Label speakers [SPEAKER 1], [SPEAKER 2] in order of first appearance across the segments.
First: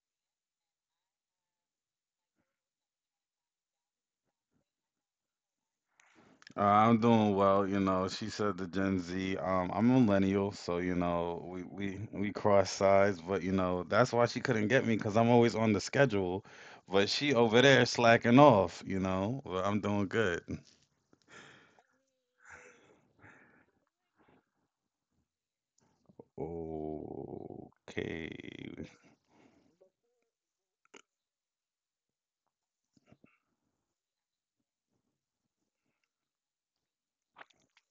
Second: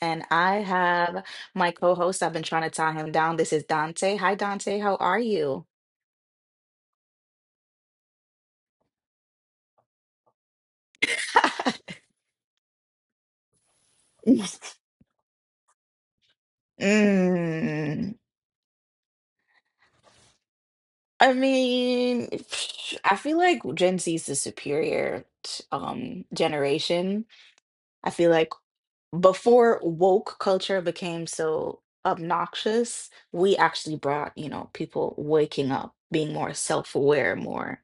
[SPEAKER 1] And I have my co-host. I've been trying to tie him down. This is Dante. Hi, Dante. How are you?
[SPEAKER 2] I'm doing well, you know. She said the Gen Z. I'm a millennial, so you know we we we cross sides, but you know that's why she couldn't get me because I'm always on the schedule. But she over there
[SPEAKER 1] Mm.
[SPEAKER 2] slacking off, you know. But I'm doing good.
[SPEAKER 1] I mean, I feel like Gen Z is the superior generation. I
[SPEAKER 2] Okay,
[SPEAKER 1] feel like before woke culture became so obnoxious, we actually brought, people waking up, being more self aware, more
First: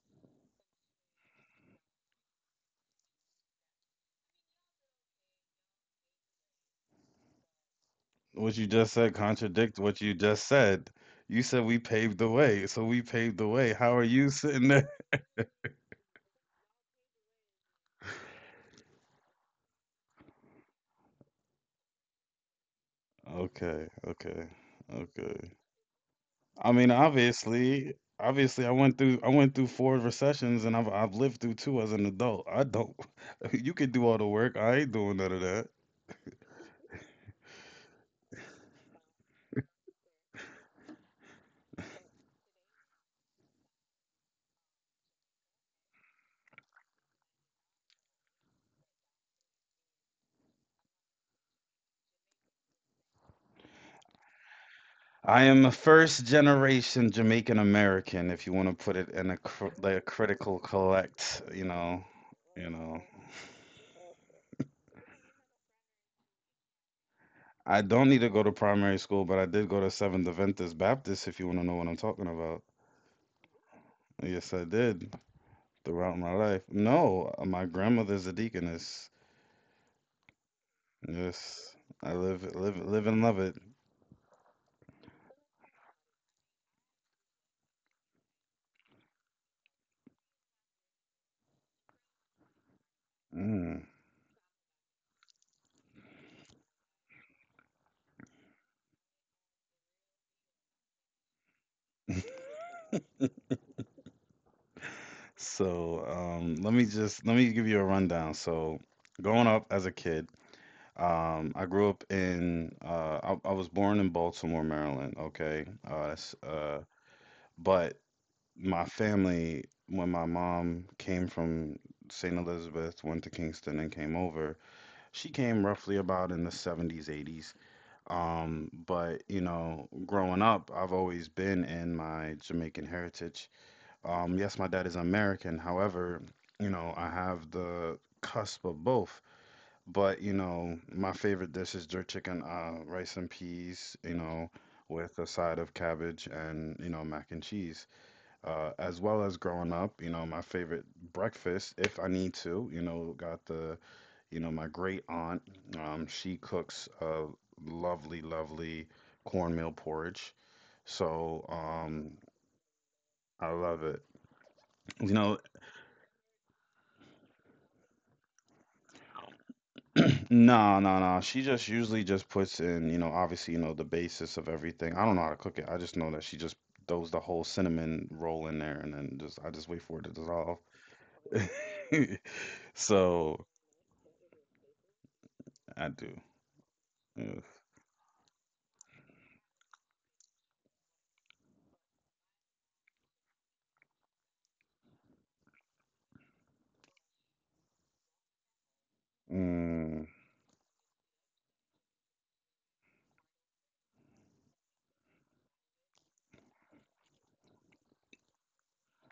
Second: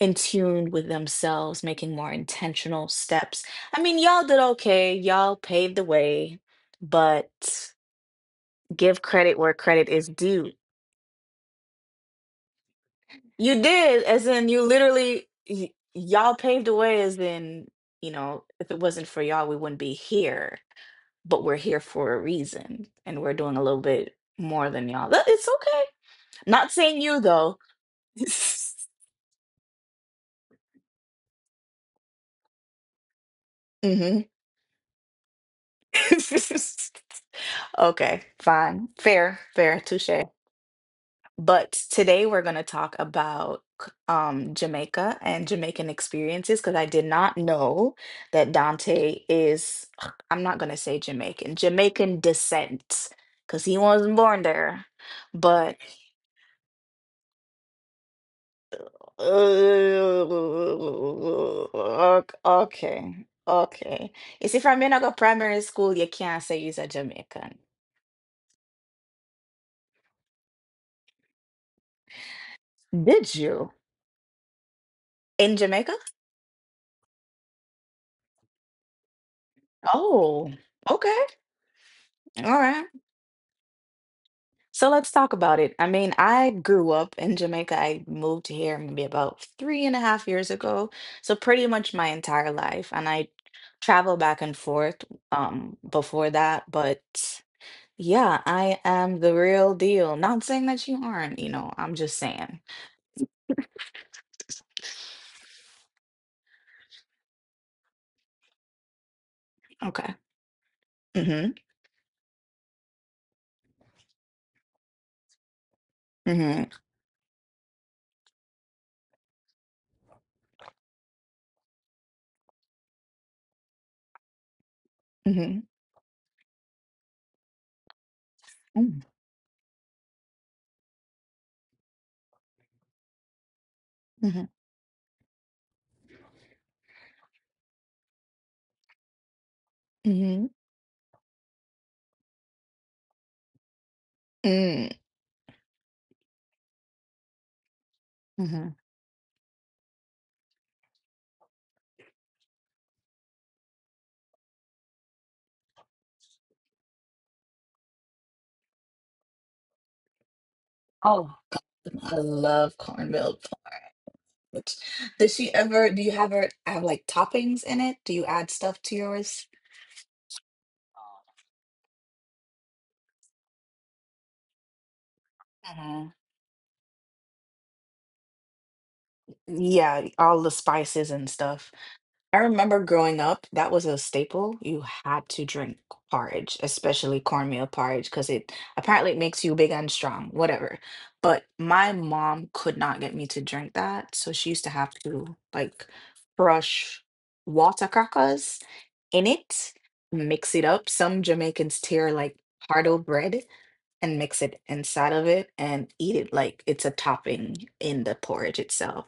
[SPEAKER 1] in tune with themselves, making more intentional steps. I mean, y'all did okay, y'all paved the way, but
[SPEAKER 2] what you just
[SPEAKER 1] give
[SPEAKER 2] said
[SPEAKER 1] credit where
[SPEAKER 2] contradict
[SPEAKER 1] credit
[SPEAKER 2] what
[SPEAKER 1] is
[SPEAKER 2] you just
[SPEAKER 1] due.
[SPEAKER 2] said. You said we paved the way, so we paved the
[SPEAKER 1] You
[SPEAKER 2] way. How are
[SPEAKER 1] did,
[SPEAKER 2] you
[SPEAKER 1] as in, you
[SPEAKER 2] sitting there?
[SPEAKER 1] literally, y'all paved the way, as in, if it wasn't for y'all, we wouldn't be here, but we're here for a reason and we're doing a little
[SPEAKER 2] Okay,
[SPEAKER 1] bit
[SPEAKER 2] okay,
[SPEAKER 1] more than y'all. It's
[SPEAKER 2] okay.
[SPEAKER 1] okay.
[SPEAKER 2] I
[SPEAKER 1] Not
[SPEAKER 2] mean,
[SPEAKER 1] saying you though.
[SPEAKER 2] obviously, obviously, I went through four recessions, and I've lived through two as an adult. I don't. You could do all the
[SPEAKER 1] Hmm.
[SPEAKER 2] work. I ain't doing none of that.
[SPEAKER 1] Okay, fine. Fair, fair, touche. But today we're going to talk about Jamaica and Jamaican experiences because I did not know that Dante is, I'm not going to say Jamaican, Jamaican descent because he wasn't born there.
[SPEAKER 2] I am a
[SPEAKER 1] But.
[SPEAKER 2] first generation Jamaican American, if you want to put it in a cr
[SPEAKER 1] Uh,
[SPEAKER 2] like a critical collect. You know, you know.
[SPEAKER 1] okay, okay. You see, from me I go primary school, you can't say are a Jamaican.
[SPEAKER 2] I don't need to go to primary school, but I did go to Seventh Adventist Baptist. If you want to know what I'm talking about,
[SPEAKER 1] Did you?
[SPEAKER 2] yes, I did
[SPEAKER 1] In Jamaica?
[SPEAKER 2] throughout my life. No, my grandmother's a deaconess.
[SPEAKER 1] Oh, okay.
[SPEAKER 2] Yes, I
[SPEAKER 1] All
[SPEAKER 2] live, live,
[SPEAKER 1] right.
[SPEAKER 2] live and love it.
[SPEAKER 1] So let's talk about it. I mean, I grew up in Jamaica. I moved here maybe about three and a half years ago. So pretty much my entire life. And I
[SPEAKER 2] Mm.
[SPEAKER 1] travel back and forth before that, but yeah, I am the real deal. Not saying that you aren't, I'm just saying.
[SPEAKER 2] So, let me just let me give you a rundown. So, growing up as a
[SPEAKER 1] Okay.
[SPEAKER 2] kid,
[SPEAKER 1] Mm-hmm.
[SPEAKER 2] I grew up in I was born in Baltimore, Maryland. Okay, that's,
[SPEAKER 1] Mm-hmm.
[SPEAKER 2] but my family, when my mom came from St. Elizabeth, went to Kingston, and came over, she
[SPEAKER 1] Mm-hmm.
[SPEAKER 2] came roughly about in the 70s, 80s.
[SPEAKER 1] Mm.
[SPEAKER 2] But you know, growing up, I've always been in my Jamaican heritage.
[SPEAKER 1] Mm-hmm.
[SPEAKER 2] Yes, my dad is American. However, you know, I have the cusp of both. But you
[SPEAKER 1] Mm-hmm.
[SPEAKER 2] know, my favorite dish is jerk chicken, rice and peas. You know,
[SPEAKER 1] Mm.
[SPEAKER 2] with a side of cabbage and you know mac and cheese.
[SPEAKER 1] Mm-hmm.
[SPEAKER 2] As well as growing up, you know, my favorite breakfast, if I need to, you know, got the you know, my great aunt, she cooks a lovely, lovely cornmeal porridge.
[SPEAKER 1] Oh,
[SPEAKER 2] So,
[SPEAKER 1] God. I love cornmeal
[SPEAKER 2] I love it.
[SPEAKER 1] porridge.
[SPEAKER 2] You know,
[SPEAKER 1] Do you ever have like toppings in it? Do you add stuff to yours?
[SPEAKER 2] no, no, no. She just usually just puts in, you know, obviously, you know, the basis of everything. I don't know how to cook it. I just know
[SPEAKER 1] Mm-hmm.
[SPEAKER 2] that she just throws the whole cinnamon roll in there and then just I just wait for it to
[SPEAKER 1] Yeah, all the
[SPEAKER 2] dissolve.
[SPEAKER 1] spices and stuff. I remember growing
[SPEAKER 2] So,
[SPEAKER 1] up, that was a staple. You had to drink
[SPEAKER 2] I do.
[SPEAKER 1] porridge, especially
[SPEAKER 2] Ugh.
[SPEAKER 1] cornmeal porridge, because it apparently it makes you big and strong, whatever. But my mom could not get me to drink that, so she used to have to like crush water crackers in it,
[SPEAKER 2] Mm,
[SPEAKER 1] mix it up. Some Jamaicans tear like hard bread and mix it inside of it and eat it like it's a topping in the porridge itself.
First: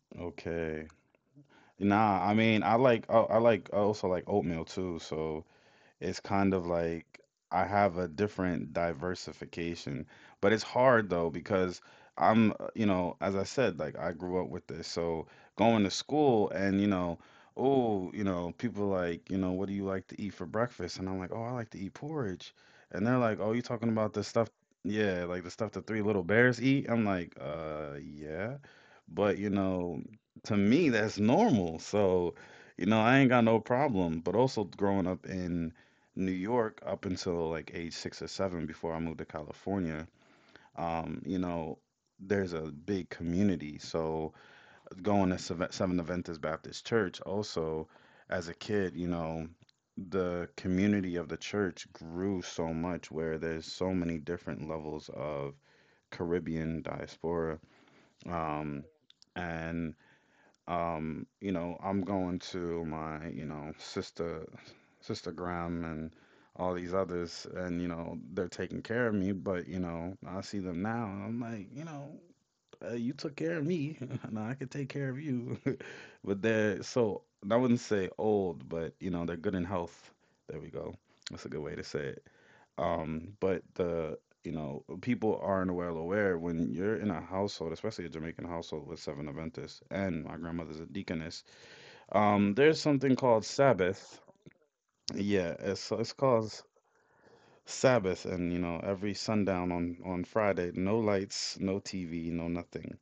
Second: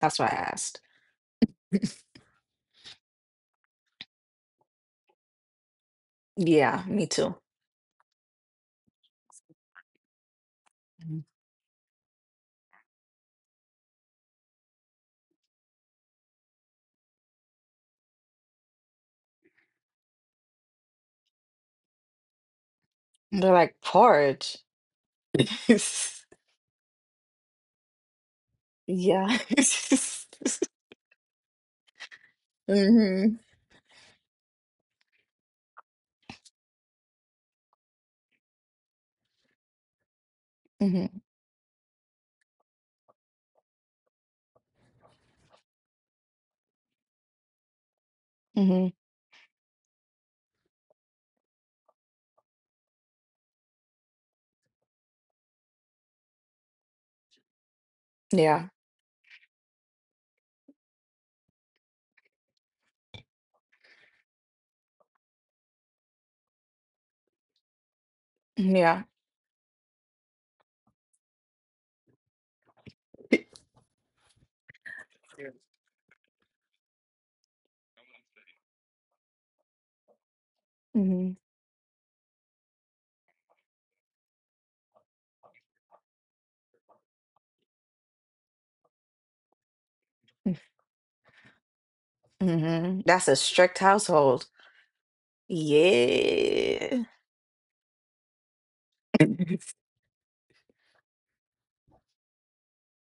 [SPEAKER 1] That's why I asked.
[SPEAKER 2] okay. Nah, I mean, I like oh, I like I also like oatmeal too. So it's kind of
[SPEAKER 1] Yeah, me
[SPEAKER 2] like
[SPEAKER 1] too.
[SPEAKER 2] I have a different diversification. But it's hard though because I'm, you know, as I said, like I grew up with this. So going to school and, you know, oh, you know, people like, you know, what do you like to eat for breakfast? And I'm like, oh, I like to eat porridge. And they're like,
[SPEAKER 1] They're
[SPEAKER 2] oh, you
[SPEAKER 1] like
[SPEAKER 2] talking about the stuff,
[SPEAKER 1] porridge.
[SPEAKER 2] yeah, like the stuff the three little bears eat? I'm like, yeah.
[SPEAKER 1] Yeah.
[SPEAKER 2] But, you know, to me, that's normal. So, you know, I ain't
[SPEAKER 1] Hmm.
[SPEAKER 2] got no problem. But also growing up in New York up until like age 6 or 7 before I moved to California,
[SPEAKER 1] Hmm.
[SPEAKER 2] you know, there's a big community. So going to Seventh Adventist Baptist Church also as a
[SPEAKER 1] Hmm.
[SPEAKER 2] kid, you know, the community of the church grew so much where there's so many different levels of Caribbean diaspora.
[SPEAKER 1] Yeah.
[SPEAKER 2] Um, and you know, I'm going to my, you know, sister Graham and all these others, and you know, they're
[SPEAKER 1] Mm-hmm.
[SPEAKER 2] taking
[SPEAKER 1] Yeah.
[SPEAKER 2] care of me. But you know, I see them now, and I'm like, you know, you took care of me. Now I can take care of you. But they're so I wouldn't say old, but you know they're good in health. There we go.
[SPEAKER 1] Hmm.
[SPEAKER 2] That's a good way to say it. But the you know people aren't well aware when you're in a household, especially a Jamaican household with seven Adventists, and my grandmother's a deaconess. There's
[SPEAKER 1] Hmm.
[SPEAKER 2] something
[SPEAKER 1] That's a
[SPEAKER 2] called
[SPEAKER 1] strict
[SPEAKER 2] Sabbath.
[SPEAKER 1] household.
[SPEAKER 2] Yeah, it's so, it's called
[SPEAKER 1] Yeah.
[SPEAKER 2] Sabbath, and you know every sundown on Friday, no lights, no TV, no nothing.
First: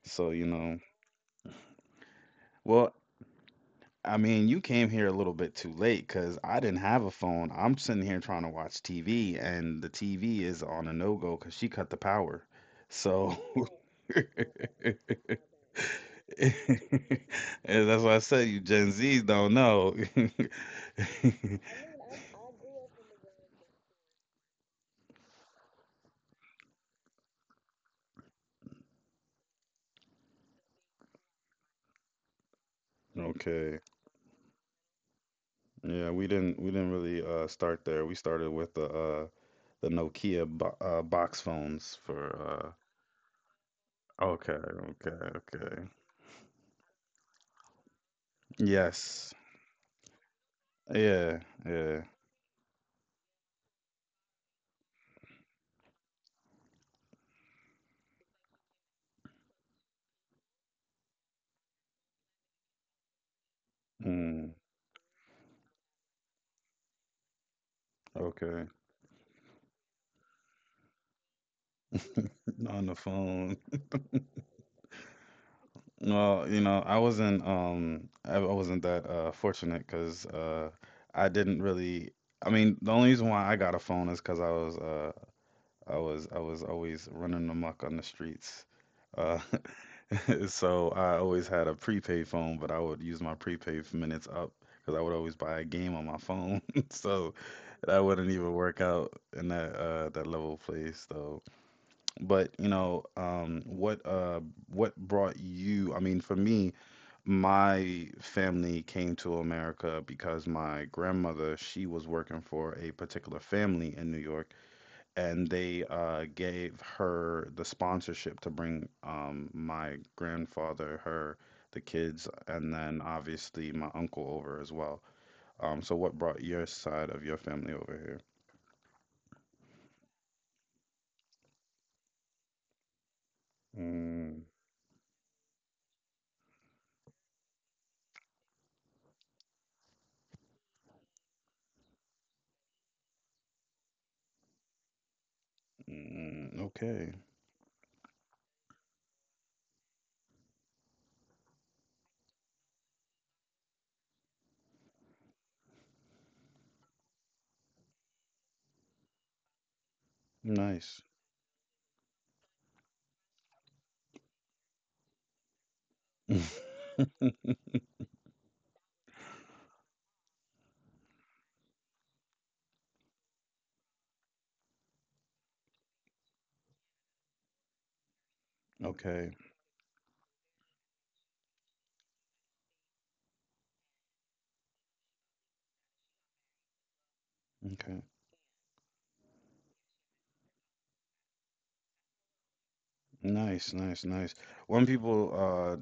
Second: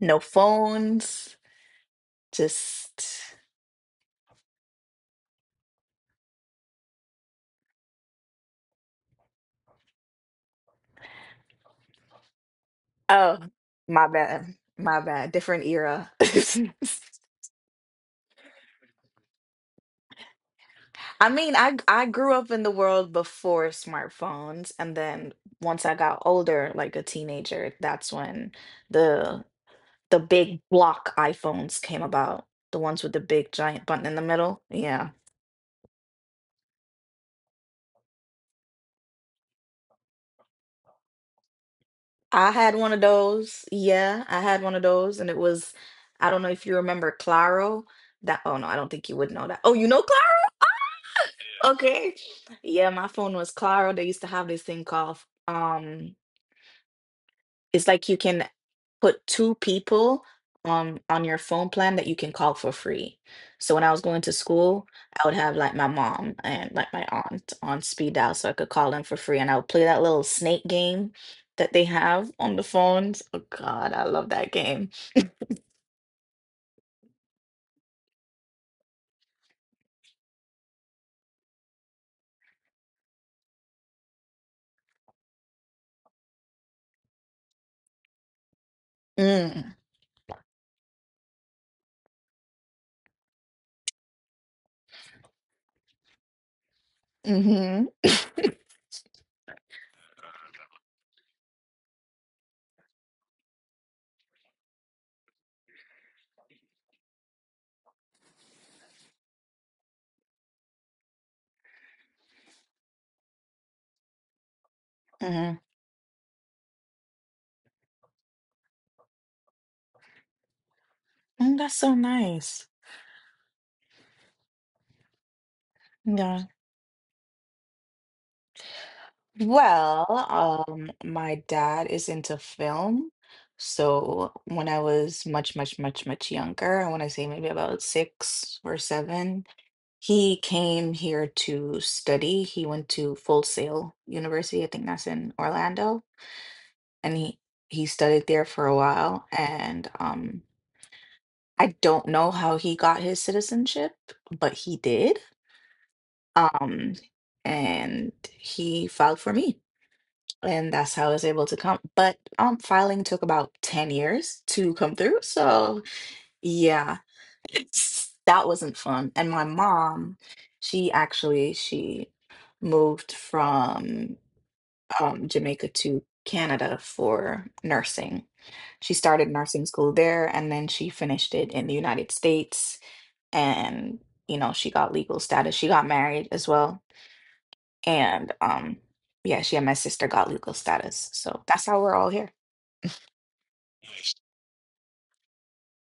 [SPEAKER 1] No
[SPEAKER 2] So, you know,
[SPEAKER 1] phones.
[SPEAKER 2] well,
[SPEAKER 1] Just,
[SPEAKER 2] I mean, you came here a little bit too late because I didn't have a phone. I'm sitting here trying to watch TV, and the TV is on a no-go because she cut the power. So
[SPEAKER 1] oh, my bad. My
[SPEAKER 2] and
[SPEAKER 1] bad. Different era.
[SPEAKER 2] that's why I said you Gen Zs don't know.
[SPEAKER 1] I mean, I grew up in the world before smartphones, and then once I got older, like a teenager, that's when the the big block iPhones came about, the ones with the big
[SPEAKER 2] Okay.
[SPEAKER 1] giant button in the middle. Yeah.
[SPEAKER 2] Yeah, we didn't really start there. We started with the Nokia bo box phones
[SPEAKER 1] I
[SPEAKER 2] for
[SPEAKER 1] had one of those. Yeah, I
[SPEAKER 2] okay,
[SPEAKER 1] had one of
[SPEAKER 2] okay,
[SPEAKER 1] those and it was
[SPEAKER 2] okay.
[SPEAKER 1] I don't know if you remember Claro. That oh no, I don't think you would
[SPEAKER 2] Yes.
[SPEAKER 1] know that. Oh, you know Claro?
[SPEAKER 2] Yeah, yeah.
[SPEAKER 1] Okay. Yeah, my phone was Claro. They used to have this thing called um it's like you can put two people on your phone plan that you can call for free. So when I was going to
[SPEAKER 2] Mm,
[SPEAKER 1] school, I would have like my mom and like my aunt on speed dial so I
[SPEAKER 2] okay.
[SPEAKER 1] could call them for free and I would play that little snake game that they have on the
[SPEAKER 2] On the
[SPEAKER 1] phones. Oh
[SPEAKER 2] phone.
[SPEAKER 1] God, I love that game.
[SPEAKER 2] Well, you know, I wasn't I wasn't that fortunate because I didn't really I mean, the only reason why I got a phone is because I was I was always running amok on the streets. Uh
[SPEAKER 1] Mm,
[SPEAKER 2] so I always had a prepaid phone, but I would use my prepaid minutes up because I would always buy a game on my phone. So
[SPEAKER 1] mm-hmm,
[SPEAKER 2] that wouldn't even work out in that that level of play. So but you know, what brought you? I mean, for me, my family came to America because my grandmother, she was working for a particular family in New York, and
[SPEAKER 1] mm-hmm.
[SPEAKER 2] they gave her the sponsorship to bring my grandfather, her,
[SPEAKER 1] Mm, that's
[SPEAKER 2] the
[SPEAKER 1] so
[SPEAKER 2] kids,
[SPEAKER 1] nice.
[SPEAKER 2] and then obviously my uncle over as well. So what
[SPEAKER 1] Yeah.
[SPEAKER 2] brought your side of your family over here?
[SPEAKER 1] Well, my dad is into film. So
[SPEAKER 2] Mm,
[SPEAKER 1] when I was much, much, much, much younger, I want to say maybe about six or seven, he came here to study. He went to Full Sail University, I think that's in Orlando,
[SPEAKER 2] mm, okay,
[SPEAKER 1] and he studied there for a while. And I don't know how he got his citizenship, but he did. Um, and he filed for me, and that's
[SPEAKER 2] nice.
[SPEAKER 1] how I was able to come. But filing took about 10 years to come through. So, yeah, that wasn't fun. And my mom, she moved from Jamaica to Canada for nursing. She started
[SPEAKER 2] Okay.
[SPEAKER 1] nursing school there and then she finished it in the United States and you know, she got legal status. She got married as well.
[SPEAKER 2] Okay.
[SPEAKER 1] And um, yeah, she and my sister got legal status. So that's how we're all here.
[SPEAKER 2] Nice, nice, nice. One people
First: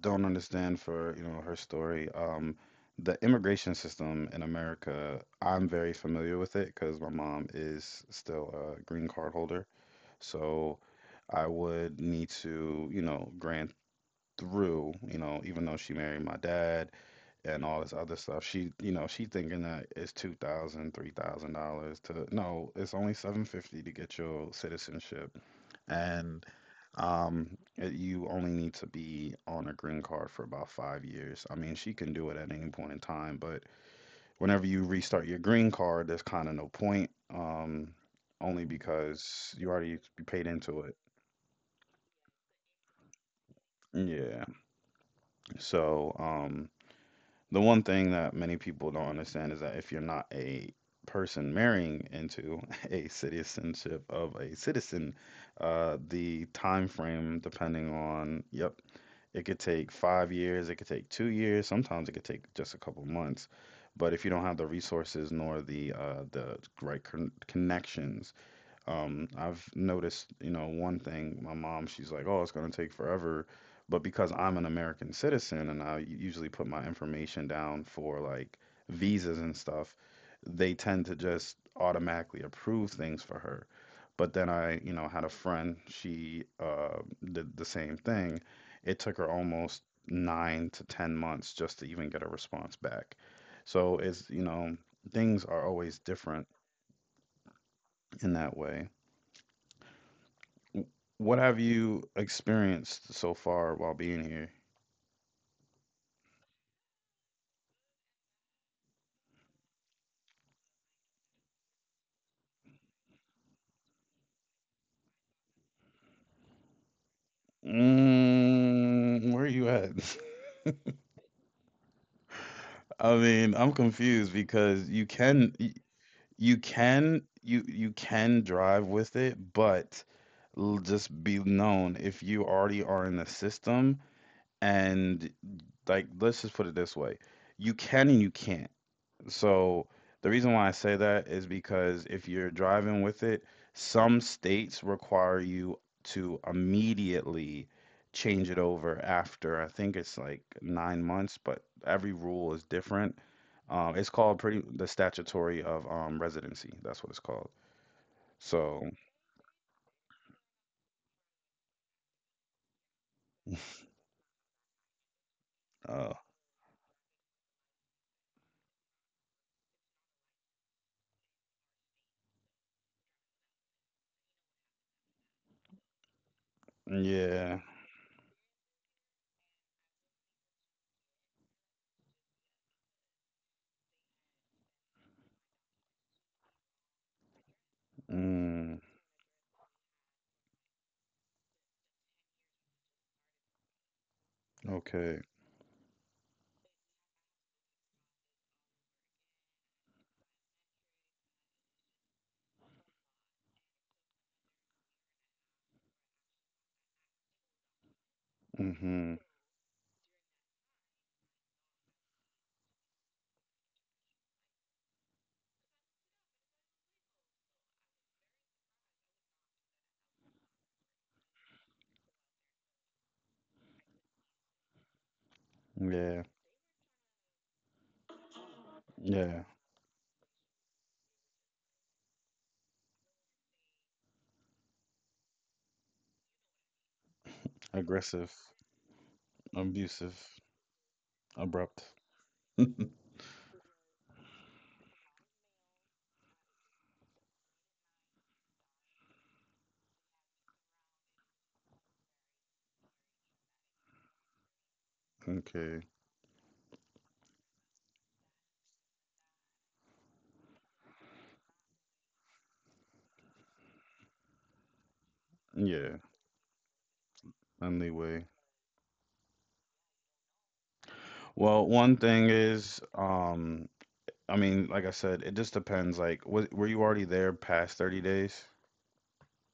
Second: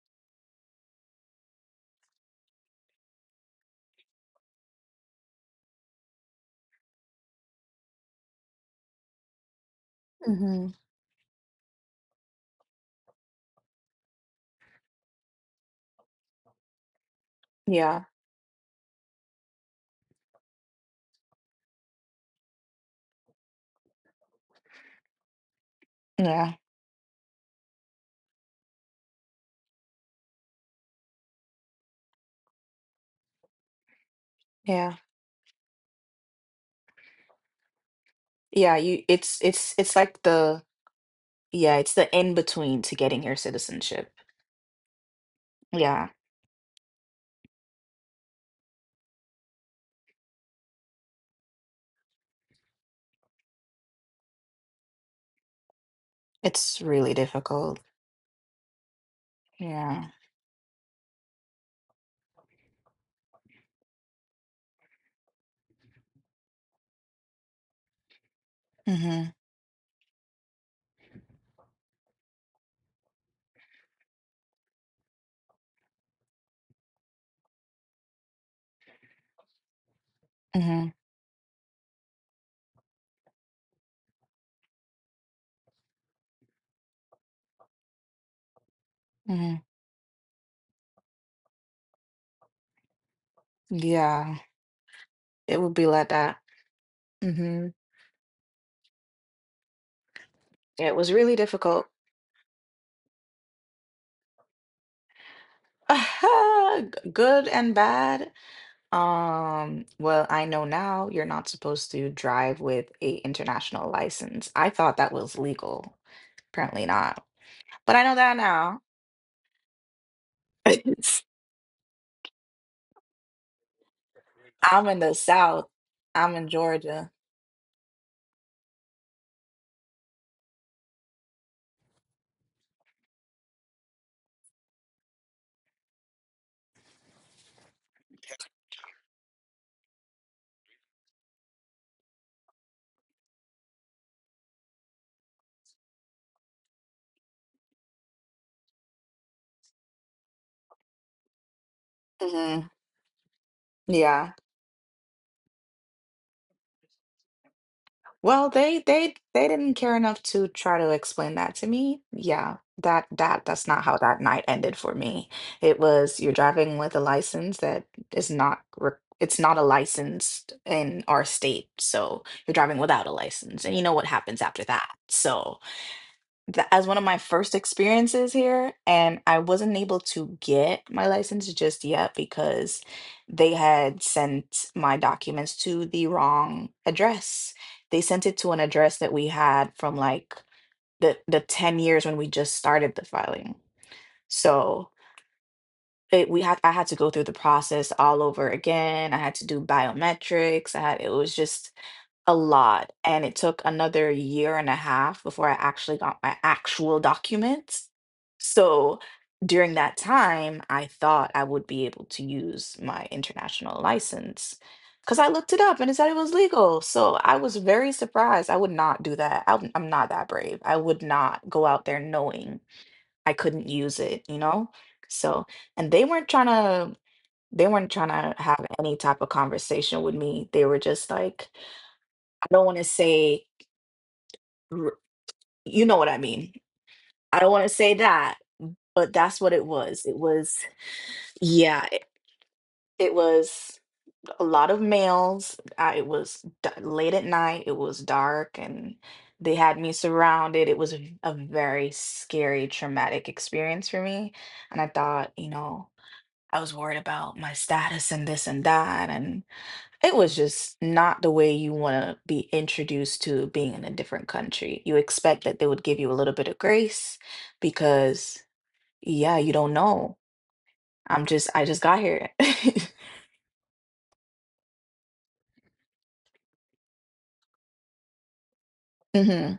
[SPEAKER 2] don't understand for, you know, her story, the immigration system in America, I'm very familiar with it because my mom is still a green card holder.
[SPEAKER 1] Hmm.
[SPEAKER 2] So I would need to, you know, grant through, you know, even though she married my dad, and all this
[SPEAKER 1] Yeah.
[SPEAKER 2] other stuff. She, you know, she thinking that it's 2,000, $3,000 to no, it's only 750 to get your citizenship, and
[SPEAKER 1] Yeah.
[SPEAKER 2] um, it, you only need to be on a green card for about 5 years. I mean, she can do it at any point in time, but whenever you
[SPEAKER 1] Yeah.
[SPEAKER 2] restart your green card, there's kind of no point, only
[SPEAKER 1] Yeah. You it's
[SPEAKER 2] because you
[SPEAKER 1] it's
[SPEAKER 2] already
[SPEAKER 1] it's like
[SPEAKER 2] paid
[SPEAKER 1] the
[SPEAKER 2] into it.
[SPEAKER 1] yeah, it's the in between to getting your citizenship.
[SPEAKER 2] Yeah.
[SPEAKER 1] Yeah.
[SPEAKER 2] So, the one thing that many people don't understand is that if you're not a person marrying into a citizenship of a citizen, the
[SPEAKER 1] It's
[SPEAKER 2] time
[SPEAKER 1] really
[SPEAKER 2] frame,
[SPEAKER 1] difficult.
[SPEAKER 2] depending on, yep, it could take
[SPEAKER 1] Yeah.
[SPEAKER 2] 5 years, it could take 2 years, sometimes it could take just a couple months. But if you don't have the resources nor the the right connections
[SPEAKER 1] Mm-hmm.
[SPEAKER 2] I've noticed, you know, one thing, my mom, she's like, "Oh, it's going to take forever." But because I'm an American citizen and I usually put my information down for like visas and stuff, they
[SPEAKER 1] Hmm.
[SPEAKER 2] tend to just automatically approve things for her. But then I, you know, had a friend, she did the same thing. It took her
[SPEAKER 1] Hmm.
[SPEAKER 2] almost 9 to 10 months just to even get a response back. So it's, you
[SPEAKER 1] Yeah.
[SPEAKER 2] know, things
[SPEAKER 1] It
[SPEAKER 2] are
[SPEAKER 1] would be
[SPEAKER 2] always
[SPEAKER 1] like that.
[SPEAKER 2] different
[SPEAKER 1] Mm-hmm.
[SPEAKER 2] in that way. W-
[SPEAKER 1] It was
[SPEAKER 2] What
[SPEAKER 1] really
[SPEAKER 2] have
[SPEAKER 1] difficult.
[SPEAKER 2] you experienced so far while being here?
[SPEAKER 1] Good and bad. Well, I know now you're not supposed to drive with a international license. I thought that was legal. Apparently not. But I know that now.
[SPEAKER 2] Mm, where are you at? I mean, I'm confused because
[SPEAKER 1] I'm in
[SPEAKER 2] you
[SPEAKER 1] the
[SPEAKER 2] can
[SPEAKER 1] South. I'm in
[SPEAKER 2] you
[SPEAKER 1] Georgia.
[SPEAKER 2] can you can drive with it, but just be known if you already are in the system and like let's just put it this way. You can and you can't. So the reason why I say that is because if you're driving with it, some states require you to immediately change it over after I think it's like 9 months, but every rule
[SPEAKER 1] Hmm.
[SPEAKER 2] is different. It's
[SPEAKER 1] Yeah.
[SPEAKER 2] called pretty the statutory of residency. That's what it's called.
[SPEAKER 1] Well,
[SPEAKER 2] So,
[SPEAKER 1] they didn't care enough to try to explain that to me. Yeah. That that's not how that night ended for me. It was
[SPEAKER 2] uh,
[SPEAKER 1] you're driving with a license that is not re it's not a license in our state. So you're driving without a license, and you know what happens after that. So as one of my first
[SPEAKER 2] yeah.
[SPEAKER 1] experiences here and I wasn't able to get my license just yet because they had sent my documents to the wrong address. They sent it to an
[SPEAKER 2] Mm,
[SPEAKER 1] address that we had from like the 10 years when we just started the filing. So
[SPEAKER 2] okay.
[SPEAKER 1] it, we had I had to go through the process all over again. I had to do biometrics. I had it was just a lot, and it took another year and a half before I actually got my actual documents. So
[SPEAKER 2] Mm-hmm.
[SPEAKER 1] during that time, I thought I would be able to use my international license because I looked it up and it said it was legal. So I was very surprised. I would not do that. I'm not that brave. I would not go out there knowing I couldn't use it, you know? So, and
[SPEAKER 2] Yeah.
[SPEAKER 1] they weren't trying to have any type of
[SPEAKER 2] Yeah.
[SPEAKER 1] conversation with me. They were just like, I don't want to say r- you know what I mean. I don't want to say
[SPEAKER 2] Aggressive,
[SPEAKER 1] that, but that's what it was.
[SPEAKER 2] abusive,
[SPEAKER 1] Yeah,
[SPEAKER 2] abrupt.
[SPEAKER 1] it, it was a lot of males. It was late at night. It was dark and they had me surrounded. It was a very scary traumatic experience for me, and I thought, you
[SPEAKER 2] Okay.
[SPEAKER 1] know, I was worried about my status and this and that. And it was just not the way you want to be introduced to being in a different country. You expect that they would give
[SPEAKER 2] Yeah.
[SPEAKER 1] you a little bit of grace
[SPEAKER 2] Friendly way.
[SPEAKER 1] because, yeah, you don't know. I
[SPEAKER 2] Well,
[SPEAKER 1] just got
[SPEAKER 2] one
[SPEAKER 1] here.
[SPEAKER 2] thing is, I mean, like I said, it just depends. Like, was, were you already there past 30 days?
[SPEAKER 1] Hmm.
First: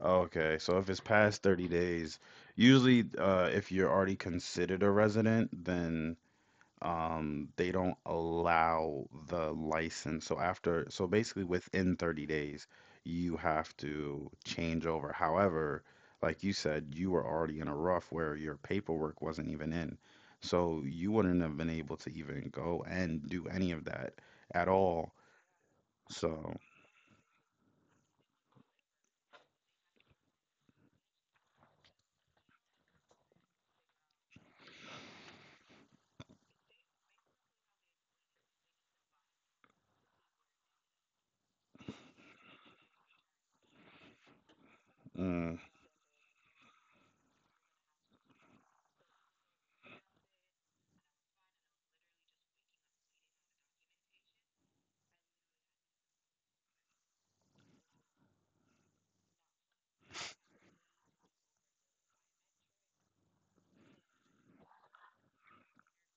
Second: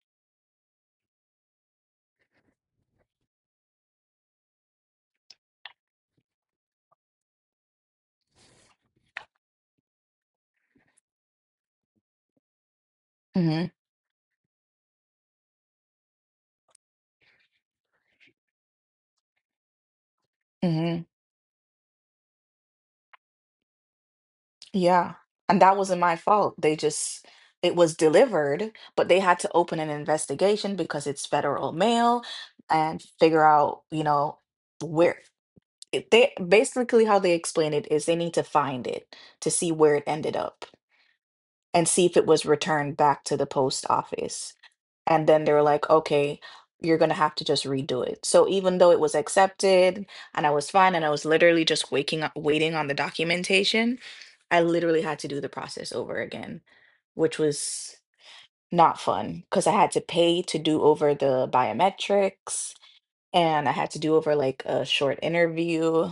[SPEAKER 2] Okay, so if it's past 30 days, usually, if you're already considered a resident, then they don't allow the license. So after, so basically within 30 days, you
[SPEAKER 1] Hmm.
[SPEAKER 2] have to change over. However, like you said, you were already in a rough where your paperwork wasn't even in. So
[SPEAKER 1] Hmm.
[SPEAKER 2] you wouldn't have been able to even go and do any of that at all.
[SPEAKER 1] Yeah. And that wasn't my
[SPEAKER 2] So,
[SPEAKER 1] fault. It was delivered, but they had to open an investigation because it's federal mail and figure out, where. They basically how they explain it is they need to find it to see where it ended up and see if it was returned back to the post office. And then
[SPEAKER 2] mm,
[SPEAKER 1] they were like, okay, you're gonna have to just redo it. So even though it was accepted and I was fine and I was literally just waking up waiting on the documentation, I literally had to do the process over again, which was not fun because I had to pay to do over the biometrics and I had to do over like a short interview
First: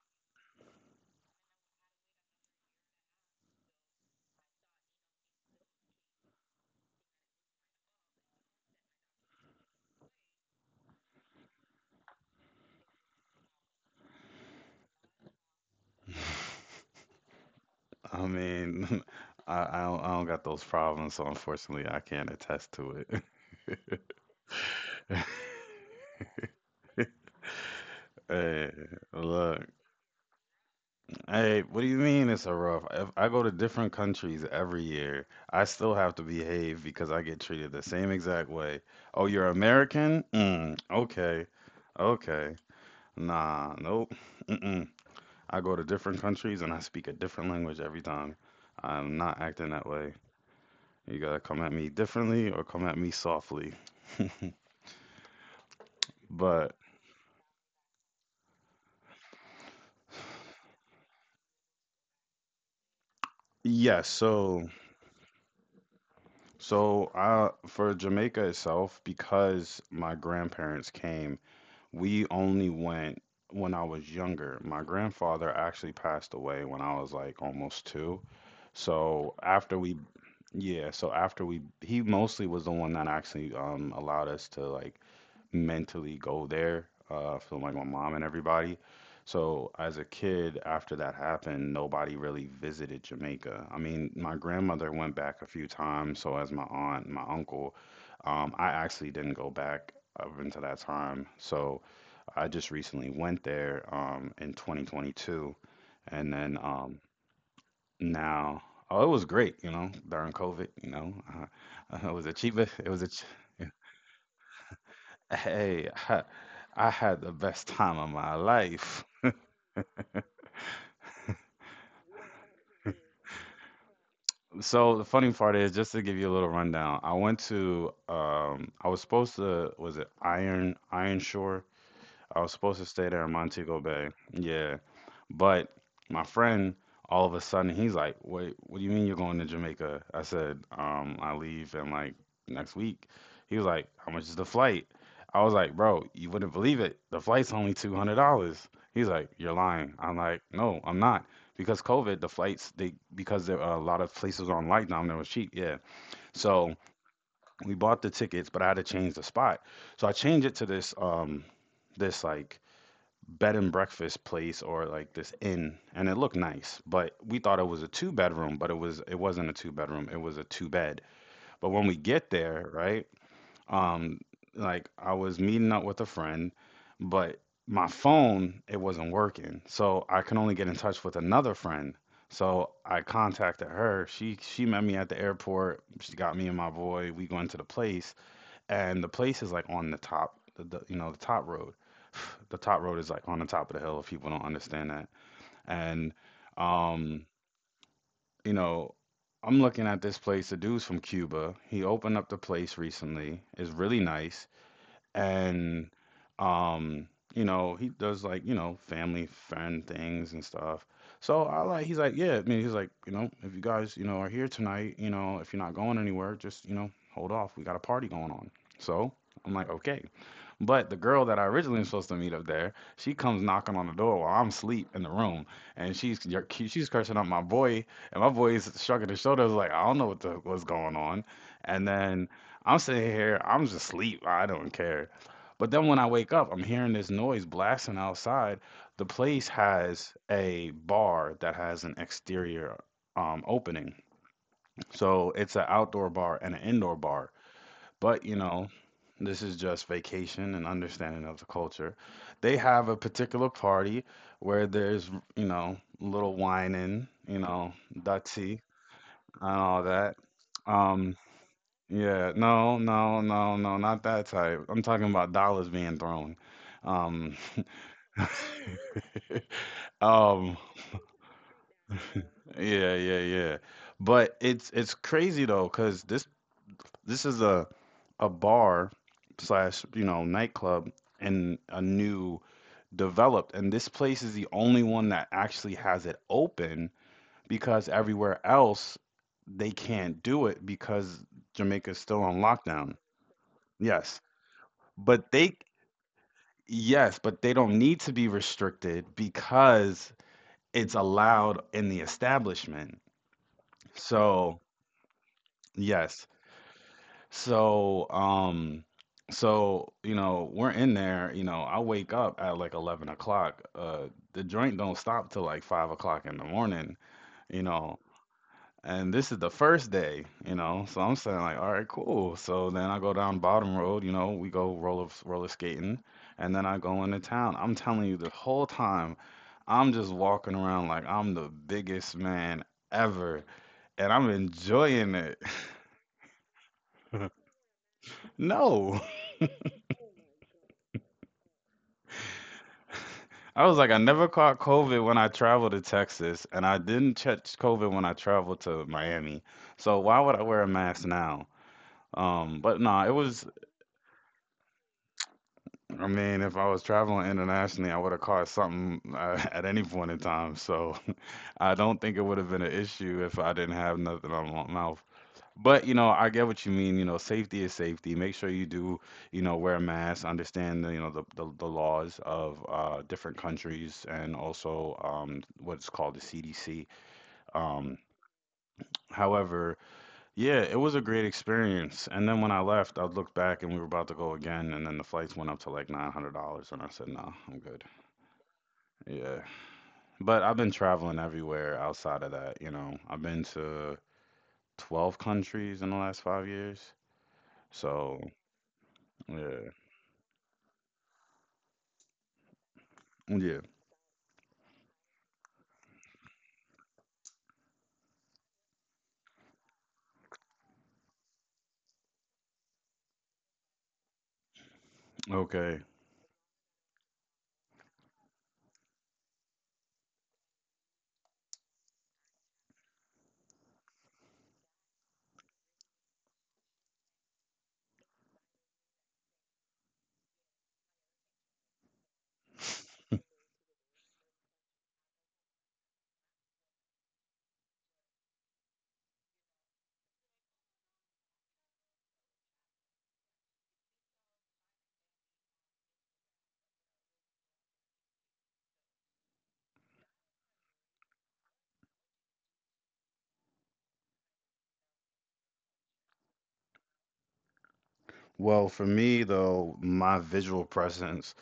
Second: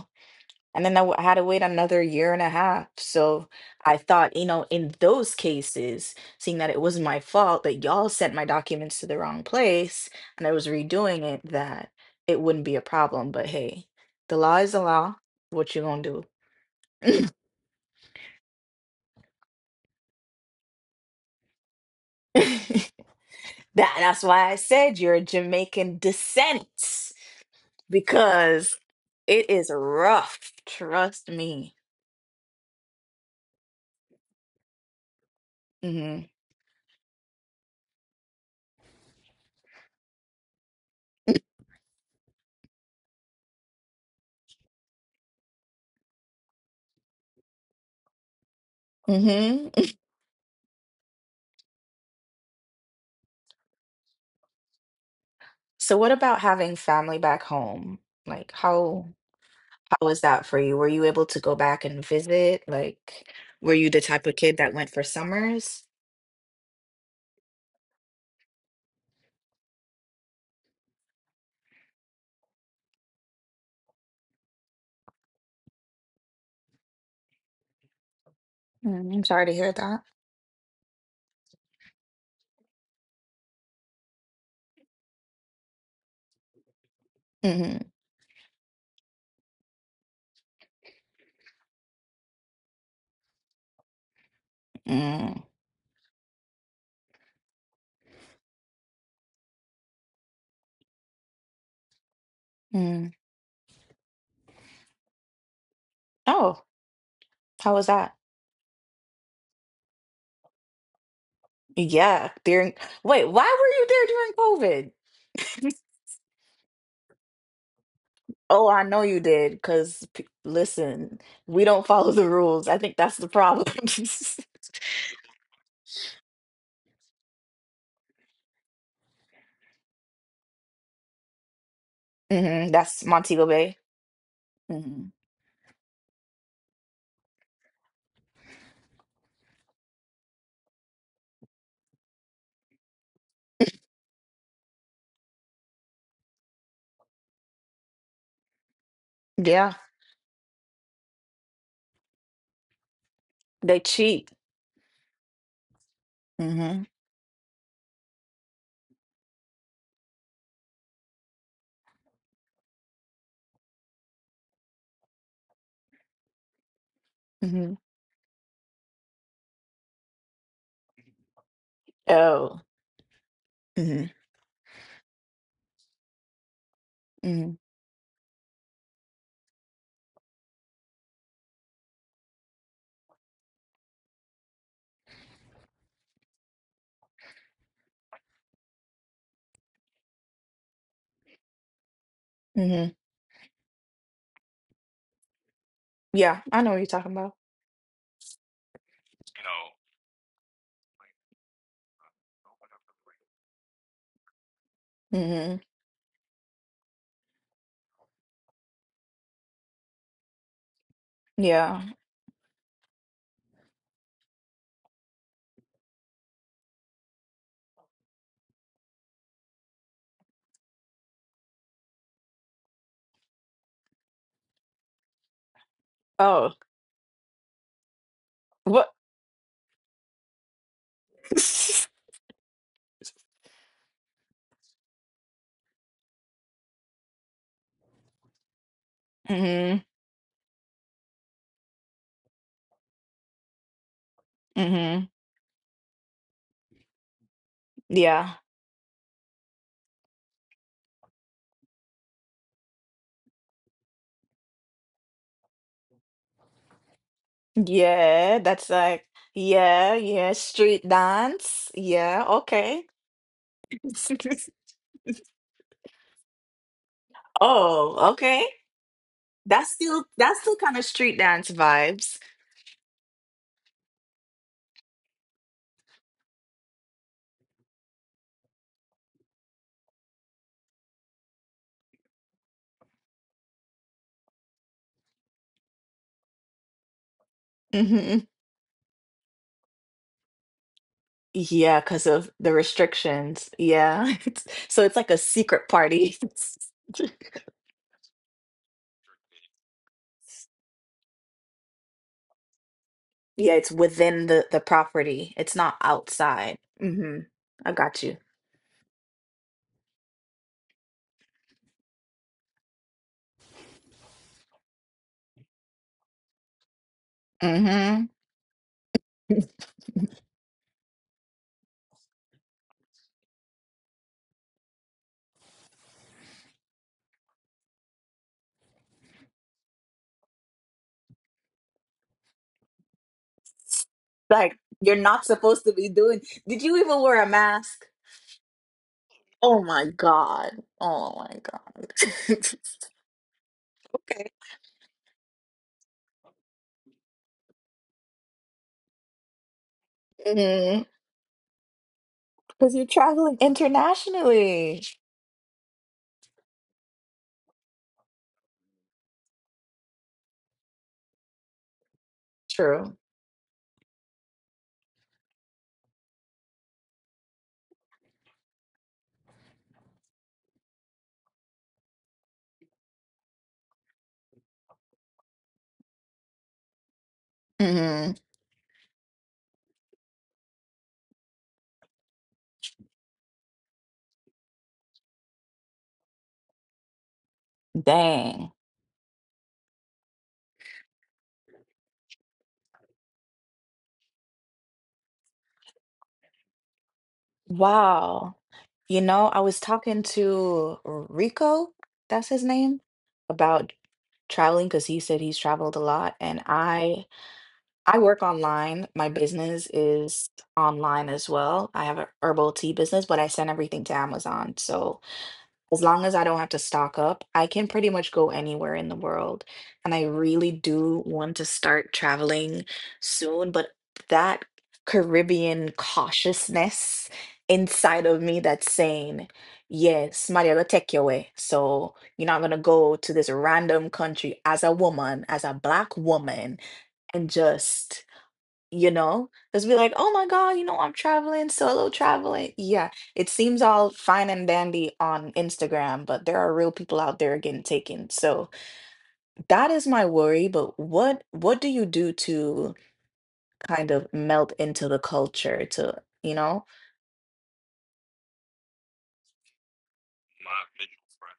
[SPEAKER 1] and then had to wait another year and a half. So I thought, you know, in those cases, seeing that it wasn't my fault that y'all sent my documents to the wrong place and I was redoing it, that it wouldn't be a problem. But hey, the law is the law. What you gonna do?
[SPEAKER 2] I mean, I don't got those problems, so unfortunately, I can't attest
[SPEAKER 1] That
[SPEAKER 2] to it.
[SPEAKER 1] that's why I said you're a Jamaican descent
[SPEAKER 2] Hey,
[SPEAKER 1] because it
[SPEAKER 2] look.
[SPEAKER 1] is rough. Trust
[SPEAKER 2] Hey,
[SPEAKER 1] me.
[SPEAKER 2] what do you mean it's a rough? If I go to different countries every year, I still have to
[SPEAKER 1] Hmm.
[SPEAKER 2] behave because I get treated the same exact way. Oh, you're American? Mm, okay. Okay. Nah, nope. Mm-mm. I go to different countries and I speak a different language every time. I'm not
[SPEAKER 1] Hmm.
[SPEAKER 2] acting that way. You gotta come at me differently or come at me softly.
[SPEAKER 1] So what about having
[SPEAKER 2] But
[SPEAKER 1] family back home? Like how? How was that for you? Were you able to go back and visit? Like, were you the
[SPEAKER 2] yes,
[SPEAKER 1] type of kid
[SPEAKER 2] so
[SPEAKER 1] that went for summers?
[SPEAKER 2] so for Jamaica itself, because my grandparents came. We only went when I was younger. My grandfather actually passed away when I was like almost two.
[SPEAKER 1] Mm, I'm
[SPEAKER 2] So
[SPEAKER 1] sorry to hear
[SPEAKER 2] after we,
[SPEAKER 1] that.
[SPEAKER 2] yeah, so after we, he mostly was the one that actually allowed us to like mentally go there, from like
[SPEAKER 1] Hmm.
[SPEAKER 2] my mom and everybody. So as a kid, after that happened, nobody really visited Jamaica. I mean, my grandmother went back a
[SPEAKER 1] Mm.
[SPEAKER 2] few times, so has my aunt and my uncle. I actually didn't go back up until that time. So I just recently
[SPEAKER 1] Mm.
[SPEAKER 2] went there in 2022, and then
[SPEAKER 1] Oh, how was that?
[SPEAKER 2] now oh, it was great, you know, during COVID, you know, it was a
[SPEAKER 1] Yeah,
[SPEAKER 2] cheap,
[SPEAKER 1] during,
[SPEAKER 2] it was a ch-
[SPEAKER 1] wait, why were you there during COVID?
[SPEAKER 2] Hey, I had the best time of my
[SPEAKER 1] Oh, I
[SPEAKER 2] life.
[SPEAKER 1] know you did, because listen, we don't follow the rules. I think that's the problem.
[SPEAKER 2] So the funny part is, just to give you a little rundown, I went to I was supposed to, was it Iron Shore? I was
[SPEAKER 1] Hmm.
[SPEAKER 2] supposed to stay
[SPEAKER 1] That's
[SPEAKER 2] there in
[SPEAKER 1] Montego
[SPEAKER 2] Montego
[SPEAKER 1] Bay.
[SPEAKER 2] Bay. Yeah.
[SPEAKER 1] Hmm.
[SPEAKER 2] But my friend, all of a sudden, he's like, "Wait, what do you mean you're going to Jamaica?" I said, I leave in like next week. He was like, "How much is the flight?" I was like, "Bro, you wouldn't believe it. The flight's only $200." He's like, "You're
[SPEAKER 1] Yeah,
[SPEAKER 2] lying." I'm like, "No, I'm not." Because COVID, the flights, they, because there are
[SPEAKER 1] they
[SPEAKER 2] a lot of
[SPEAKER 1] cheat.
[SPEAKER 2] places on lockdown, that were cheap. Yeah. So
[SPEAKER 1] Hmm.
[SPEAKER 2] we bought the tickets, but I had to change the spot. So I changed it to this, this like bed and breakfast place, or like this inn, and it looked nice, but we thought it
[SPEAKER 1] Hmm.
[SPEAKER 2] was a two bedroom, but it wasn't a two bedroom, it was a two bed. But when we get
[SPEAKER 1] Oh.
[SPEAKER 2] there, right,
[SPEAKER 1] Hmm.
[SPEAKER 2] um like I was meeting up with a friend, but
[SPEAKER 1] Hmm.
[SPEAKER 2] my phone, it wasn't working, so I can only get in touch with another friend. So I contacted her, she met me at the airport, she got me and my boy, we went to the place, and the place is like on the top, the you know, the top road. The top
[SPEAKER 1] Hmm.
[SPEAKER 2] road is like on the top of the hill, if people don't understand that. And
[SPEAKER 1] Yeah, I know what you're talking
[SPEAKER 2] um,
[SPEAKER 1] about.
[SPEAKER 2] you know, I'm looking at this place. The dude's from Cuba. He opened up the place recently. It's really nice,
[SPEAKER 1] Mhm.
[SPEAKER 2] and um, you know, he does like, you know, family friend things and stuff. So I,
[SPEAKER 1] Yeah.
[SPEAKER 2] like, he's like, yeah. I mean, he's like, you know, if you guys, you know, are here tonight, you know, if you're not going anywhere, just, you know, hold off. We got a party going on. So I'm like, okay. But the girl that I originally was supposed to meet up there, she comes knocking on the door while I'm asleep in the room, and
[SPEAKER 1] Oh,
[SPEAKER 2] she's cursing out my boy, and my boy is
[SPEAKER 1] what?
[SPEAKER 2] shrugging his shoulders like, I don't know what the, what's going on, and then I'm sitting here, I'm just asleep, I don't care. But then when I wake up, I'm hearing this noise blasting outside. The place
[SPEAKER 1] Mhm.
[SPEAKER 2] has a bar that has an exterior opening,
[SPEAKER 1] Mhm.
[SPEAKER 2] so it's an outdoor bar and an indoor bar, but you
[SPEAKER 1] Yeah.
[SPEAKER 2] know, this is just vacation and understanding of the culture. They have a particular party where there's, you know, little whining, you know,
[SPEAKER 1] Yeah,
[SPEAKER 2] dutty
[SPEAKER 1] that's like
[SPEAKER 2] and all
[SPEAKER 1] yeah,
[SPEAKER 2] that.
[SPEAKER 1] yeah, street
[SPEAKER 2] Um,
[SPEAKER 1] dance. Yeah,
[SPEAKER 2] yeah, no,
[SPEAKER 1] okay.
[SPEAKER 2] no, no, no, not that type. I'm talking about dollars being thrown. Um,
[SPEAKER 1] Oh, okay. That's still
[SPEAKER 2] um,
[SPEAKER 1] kind of street dance vibes.
[SPEAKER 2] yeah, yeah, yeah. But it's crazy though, 'cause this is a bar slash, you know, nightclub and a new developed, and this place is the only one that actually has it open because
[SPEAKER 1] Hmm.
[SPEAKER 2] everywhere else they can't do it because
[SPEAKER 1] Yeah,
[SPEAKER 2] Jamaica's
[SPEAKER 1] because
[SPEAKER 2] still
[SPEAKER 1] of
[SPEAKER 2] on
[SPEAKER 1] the
[SPEAKER 2] lockdown.
[SPEAKER 1] restrictions. Yeah.
[SPEAKER 2] Yes.
[SPEAKER 1] So it's like a
[SPEAKER 2] But they
[SPEAKER 1] secret party.
[SPEAKER 2] yes, but they don't need to be restricted because it's allowed in the establishment.
[SPEAKER 1] Yeah, it's within
[SPEAKER 2] So,
[SPEAKER 1] the property. It's not
[SPEAKER 2] yes.
[SPEAKER 1] outside. Hmm. I got
[SPEAKER 2] So,
[SPEAKER 1] you.
[SPEAKER 2] so you know, we're in there. You know, I wake up at like 11 o'clock. The joint don't stop till like 5 o'clock in the morning. You know,
[SPEAKER 1] hmm
[SPEAKER 2] and this is the first day. You know, so I'm saying like, all right, cool. So then I go down Bottom Road. You know, we go roller skating, and then I go into town. I'm telling you, the whole time, I'm just walking around like I'm the biggest man ever, and I'm
[SPEAKER 1] Like you're
[SPEAKER 2] enjoying
[SPEAKER 1] not
[SPEAKER 2] it.
[SPEAKER 1] supposed to be doing. Did you even wear a mask?
[SPEAKER 2] No.
[SPEAKER 1] Oh my God. Oh my God.
[SPEAKER 2] I was like, I never
[SPEAKER 1] Okay.
[SPEAKER 2] caught COVID when I traveled to Texas, and I didn't catch COVID when I traveled to Miami. So why would I wear a
[SPEAKER 1] Mm-hmm.
[SPEAKER 2] mask now?
[SPEAKER 1] Because
[SPEAKER 2] But
[SPEAKER 1] you're
[SPEAKER 2] nah, it
[SPEAKER 1] traveling
[SPEAKER 2] was.
[SPEAKER 1] internationally.
[SPEAKER 2] I mean, if I was traveling internationally, I would have caught something at any point in time. So I don't think it would have been an
[SPEAKER 1] True.
[SPEAKER 2] issue if I didn't have nothing on my mouth. But you know, I get what you mean. You know, safety is safety. Make sure you do, you know, wear a mask, understand you know, the laws of different countries, and also what's called the CDC. Um,
[SPEAKER 1] Hmm.
[SPEAKER 2] however, yeah, it was a great experience. And then when I left, I looked back and we were about to go again, and then the flights went up to like $900, and I said, no, I'm good.
[SPEAKER 1] Dang.
[SPEAKER 2] Yeah. But I've been traveling everywhere outside of that, you know. I've been to 12 countries in the last 5 years. So,
[SPEAKER 1] Wow. You know, I was
[SPEAKER 2] yeah.
[SPEAKER 1] talking to Rico, that's his name,
[SPEAKER 2] Yeah.
[SPEAKER 1] about traveling because he said he's traveled a lot. And I work online. My business is online as well. I have a herbal tea business, but I send everything to Amazon. So
[SPEAKER 2] Okay.
[SPEAKER 1] as long as I don't have to stock up, I can pretty much go anywhere in the world. And I really do want to start traveling soon, but that Caribbean cautiousness inside of me that's saying, yes, Maria will take you away. So you're not gonna go to this random country as a woman, as a black woman, and just you know? Just be like, "Oh my god, you know, I'm traveling, solo traveling." Yeah, it seems all fine and dandy on Instagram, but there are real people out there getting taken. So that is my worry, but what do you do to kind of melt into the culture to, you know?
[SPEAKER 2] Well, for me though, my visual presence,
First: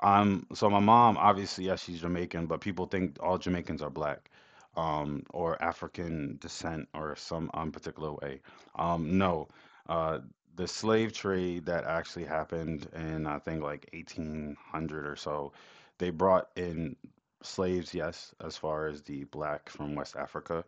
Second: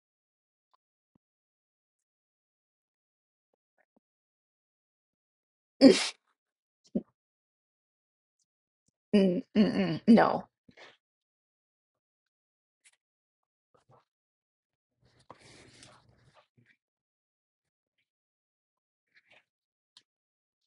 [SPEAKER 2] I'm so my mom, obviously, yes, she's Jamaican, but people think all Jamaicans are black, or African descent or some particular way.
[SPEAKER 1] Mm,
[SPEAKER 2] No,
[SPEAKER 1] mm-mm,
[SPEAKER 2] uh,
[SPEAKER 1] no.
[SPEAKER 2] the slave trade that actually happened in, I think like 1800 or so, they brought in slaves, yes, as far as the black from West Africa.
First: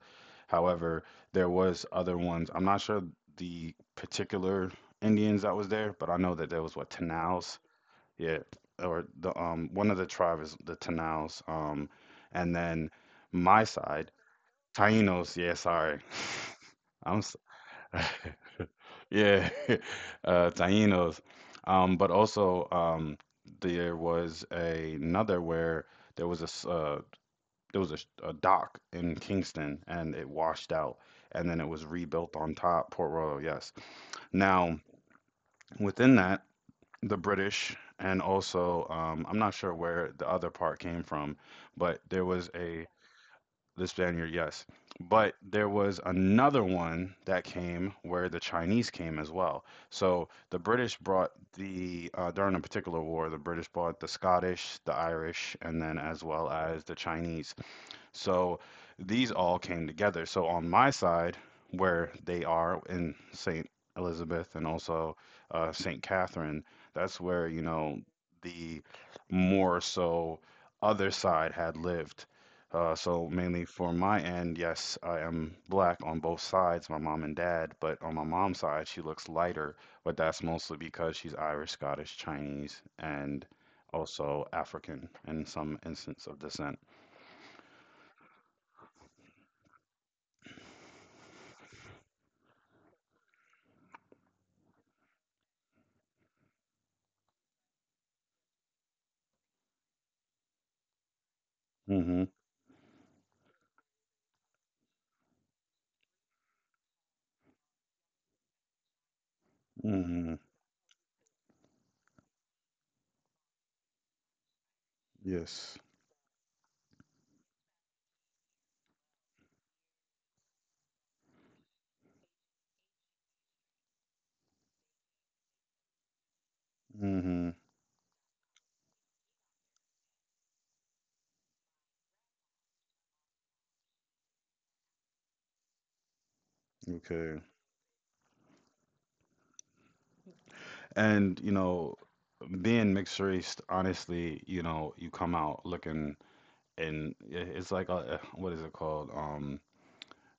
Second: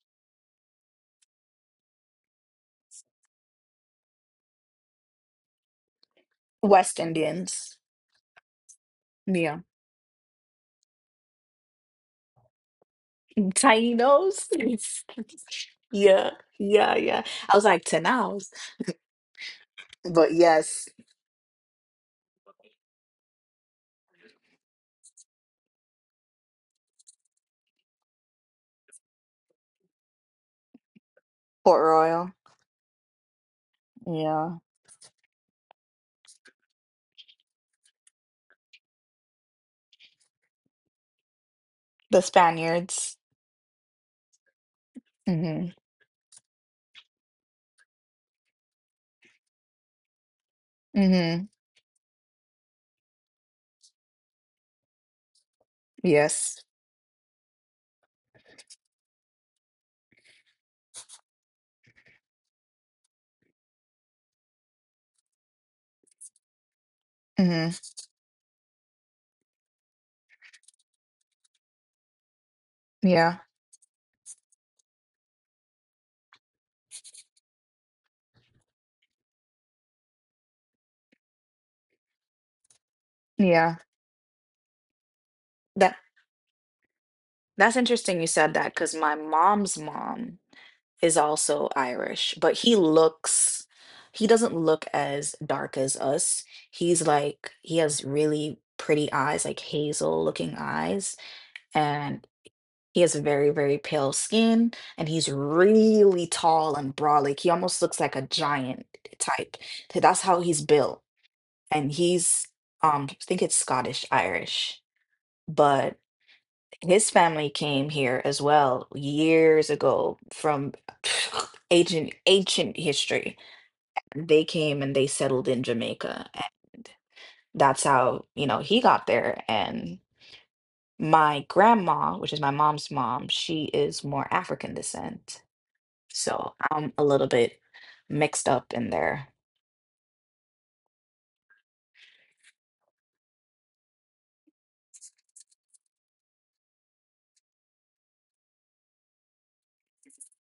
[SPEAKER 2] However, there was other ones. I'm not sure the particular Indians that was there, but I know that there was what,
[SPEAKER 1] West
[SPEAKER 2] Tanaus,
[SPEAKER 1] Indians.
[SPEAKER 2] yeah, or the
[SPEAKER 1] Yeah.
[SPEAKER 2] one of the tribes is the Tanaus, and then my side,
[SPEAKER 1] Tainos.
[SPEAKER 2] Tainos, yeah, sorry,
[SPEAKER 1] Yeah. Yeah,
[SPEAKER 2] I'm
[SPEAKER 1] yeah.
[SPEAKER 2] s-
[SPEAKER 1] I was like, Tanaos.
[SPEAKER 2] yeah,
[SPEAKER 1] But yes,
[SPEAKER 2] Tainos, but also there was a, another where there was a s- uh, there was a, a dock in Kingston and it washed out, and then it
[SPEAKER 1] Port
[SPEAKER 2] was
[SPEAKER 1] Royal.
[SPEAKER 2] rebuilt on top Port Royal, yes.
[SPEAKER 1] Yeah.
[SPEAKER 2] Now within that, the British, and also I'm not sure where the other part came from, but
[SPEAKER 1] The
[SPEAKER 2] there was a,
[SPEAKER 1] Spaniards.
[SPEAKER 2] the Spaniard, yes, but there
[SPEAKER 1] Mhm.
[SPEAKER 2] was another one that came where the Chinese came as well. So the British brought
[SPEAKER 1] Mhm.
[SPEAKER 2] the during a particular war, the British brought the Scottish, the Irish, and then as well
[SPEAKER 1] Yes.
[SPEAKER 2] as the Chinese. So these all came together. So on my side, where they are in St. Elizabeth and also St. Catherine, that's where, you
[SPEAKER 1] Mhm.
[SPEAKER 2] know, the more so other side had lived. So
[SPEAKER 1] Yeah.
[SPEAKER 2] mainly for my end, yes, I am black on both sides, my mom and dad, but on my mom's side, she looks lighter, but that's mostly because she's Irish, Scottish, Chinese, and
[SPEAKER 1] Yeah.
[SPEAKER 2] also African in some
[SPEAKER 1] That
[SPEAKER 2] instance of descent.
[SPEAKER 1] that's interesting you said that because my mom's mom is also Irish, but he doesn't look as dark as us. He's like he has really pretty eyes, like hazel looking eyes, and
[SPEAKER 2] Hmm.
[SPEAKER 1] he has very, very pale skin, and he's really tall and broad. Like he almost looks like a giant type. That's
[SPEAKER 2] Hmm.
[SPEAKER 1] how he's built and he's I think it's Scottish Irish,
[SPEAKER 2] Yes.
[SPEAKER 1] but his family came here as well years ago from ancient ancient history. They came and they settled in Jamaica and
[SPEAKER 2] Hmm.
[SPEAKER 1] that's how, you know, he got there and my grandma, which is my mom's mom, she is more African descent. So I'm a little
[SPEAKER 2] Okay.
[SPEAKER 1] bit mixed up in there.
[SPEAKER 2] And, you know, being mixed race, honestly, you know, you come out looking, and it's like a, what is it called? Um,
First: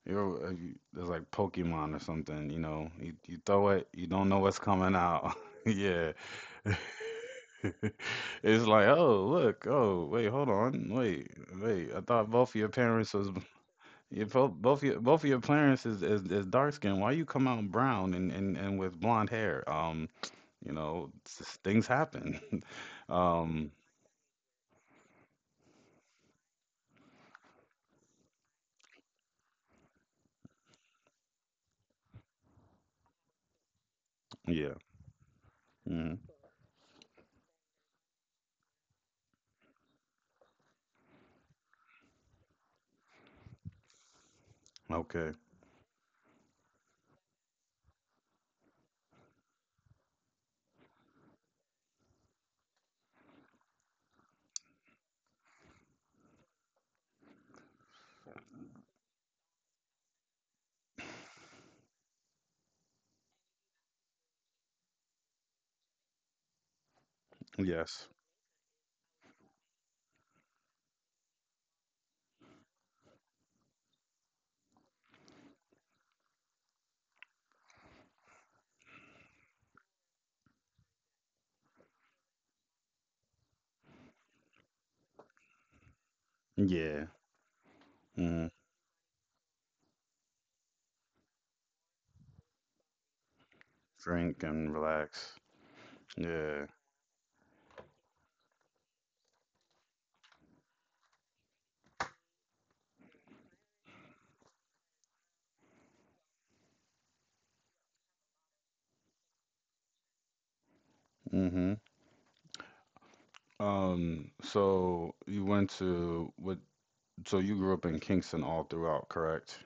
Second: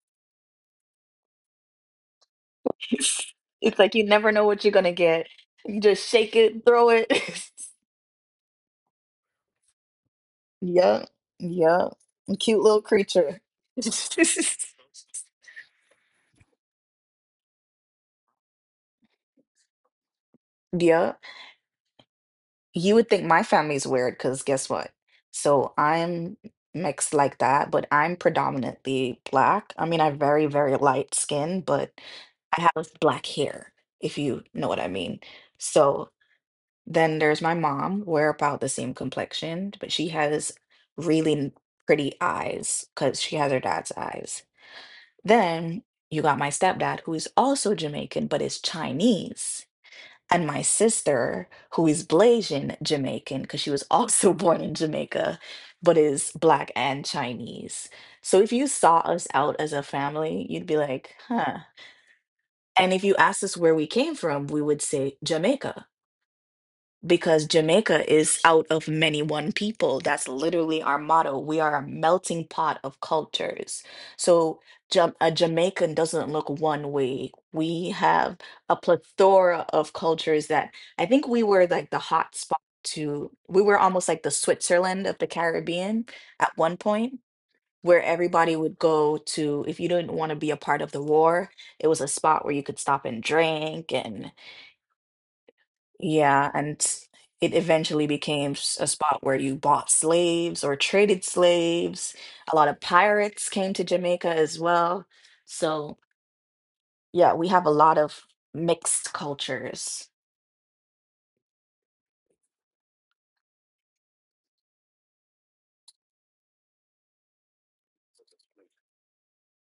[SPEAKER 2] you're uh, you, It's like Pokemon or something, you know. You throw
[SPEAKER 1] It's
[SPEAKER 2] it,
[SPEAKER 1] like you
[SPEAKER 2] you don't
[SPEAKER 1] never
[SPEAKER 2] know
[SPEAKER 1] know
[SPEAKER 2] what's
[SPEAKER 1] what you're gonna
[SPEAKER 2] coming
[SPEAKER 1] get.
[SPEAKER 2] out.
[SPEAKER 1] You just
[SPEAKER 2] Yeah.
[SPEAKER 1] shake it, throw it.
[SPEAKER 2] It's like, oh, look, oh, wait, hold on.
[SPEAKER 1] Yeah,
[SPEAKER 2] Wait.
[SPEAKER 1] yup.
[SPEAKER 2] I thought both of
[SPEAKER 1] Cute
[SPEAKER 2] your
[SPEAKER 1] little
[SPEAKER 2] parents was
[SPEAKER 1] creature.
[SPEAKER 2] yeah, both of your parents is, is dark skin. Why you come out brown and, and with blonde hair? You know,
[SPEAKER 1] Yeah,
[SPEAKER 2] things happen.
[SPEAKER 1] you would think my
[SPEAKER 2] Um,
[SPEAKER 1] family's weird because guess what? So I'm mixed like that, but I'm predominantly black. I mean, I have very, very light skin, but I have black hair, if you know
[SPEAKER 2] yeah.
[SPEAKER 1] what I mean. So
[SPEAKER 2] Hmm.
[SPEAKER 1] then there's my mom. We're about the same complexion, but she has really n- pretty eyes because she has her dad's eyes.
[SPEAKER 2] Okay.
[SPEAKER 1] Then you got my stepdad, who is also Jamaican, but is Chinese. And my sister, who is Blasian Jamaican, because she was also born in Jamaica, but is Black and Chinese. So if you saw us out as a family, you'd be like, huh. And if you asked us where we came from, we would say Jamaica because
[SPEAKER 2] Yes.
[SPEAKER 1] Jamaica is out of many one people. That's literally our motto. We are a melting pot of cultures. So a Jamaican doesn't look one way. We have a plethora of cultures that I think we were like the hot spot to, we were almost like the Switzerland of the Caribbean at one
[SPEAKER 2] Yeah.
[SPEAKER 1] point. Where
[SPEAKER 2] Hmm.
[SPEAKER 1] everybody would go to, if you didn't want to be a part of the war, it was a spot where you could stop and drink and.
[SPEAKER 2] Drink and relax.
[SPEAKER 1] Yeah,
[SPEAKER 2] Yeah.
[SPEAKER 1] and it eventually became a spot where you bought slaves or traded slaves. A lot of pirates came to Jamaica as well. So, yeah, we have a lot of mixed cultures.
[SPEAKER 2] Hmm. So you went to what? So you grew up in Kingston all throughout, correct?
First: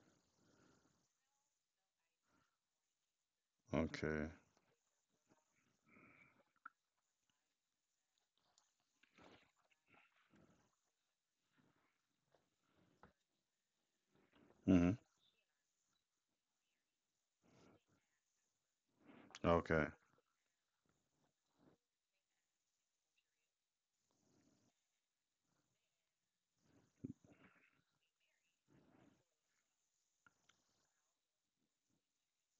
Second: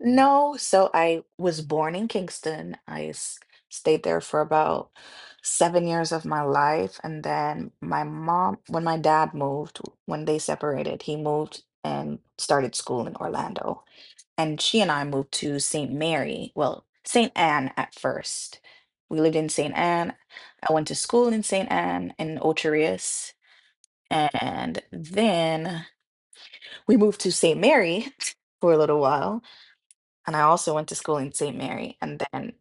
[SPEAKER 1] No, so I was born in Kingston. I stayed there
[SPEAKER 2] Okay.
[SPEAKER 1] for about 7 years of my life. And then my mom, when my dad moved, when they separated, he moved and started school in Orlando. And she
[SPEAKER 2] Hmm.
[SPEAKER 1] and I moved to St. Mary, well, St. Anne at first. We lived in St.
[SPEAKER 2] Okay.
[SPEAKER 1] Anne. I went to school in St. Anne in Ocherius, and then we moved to St. Mary for a little while, and I also went to school in St. Mary, and then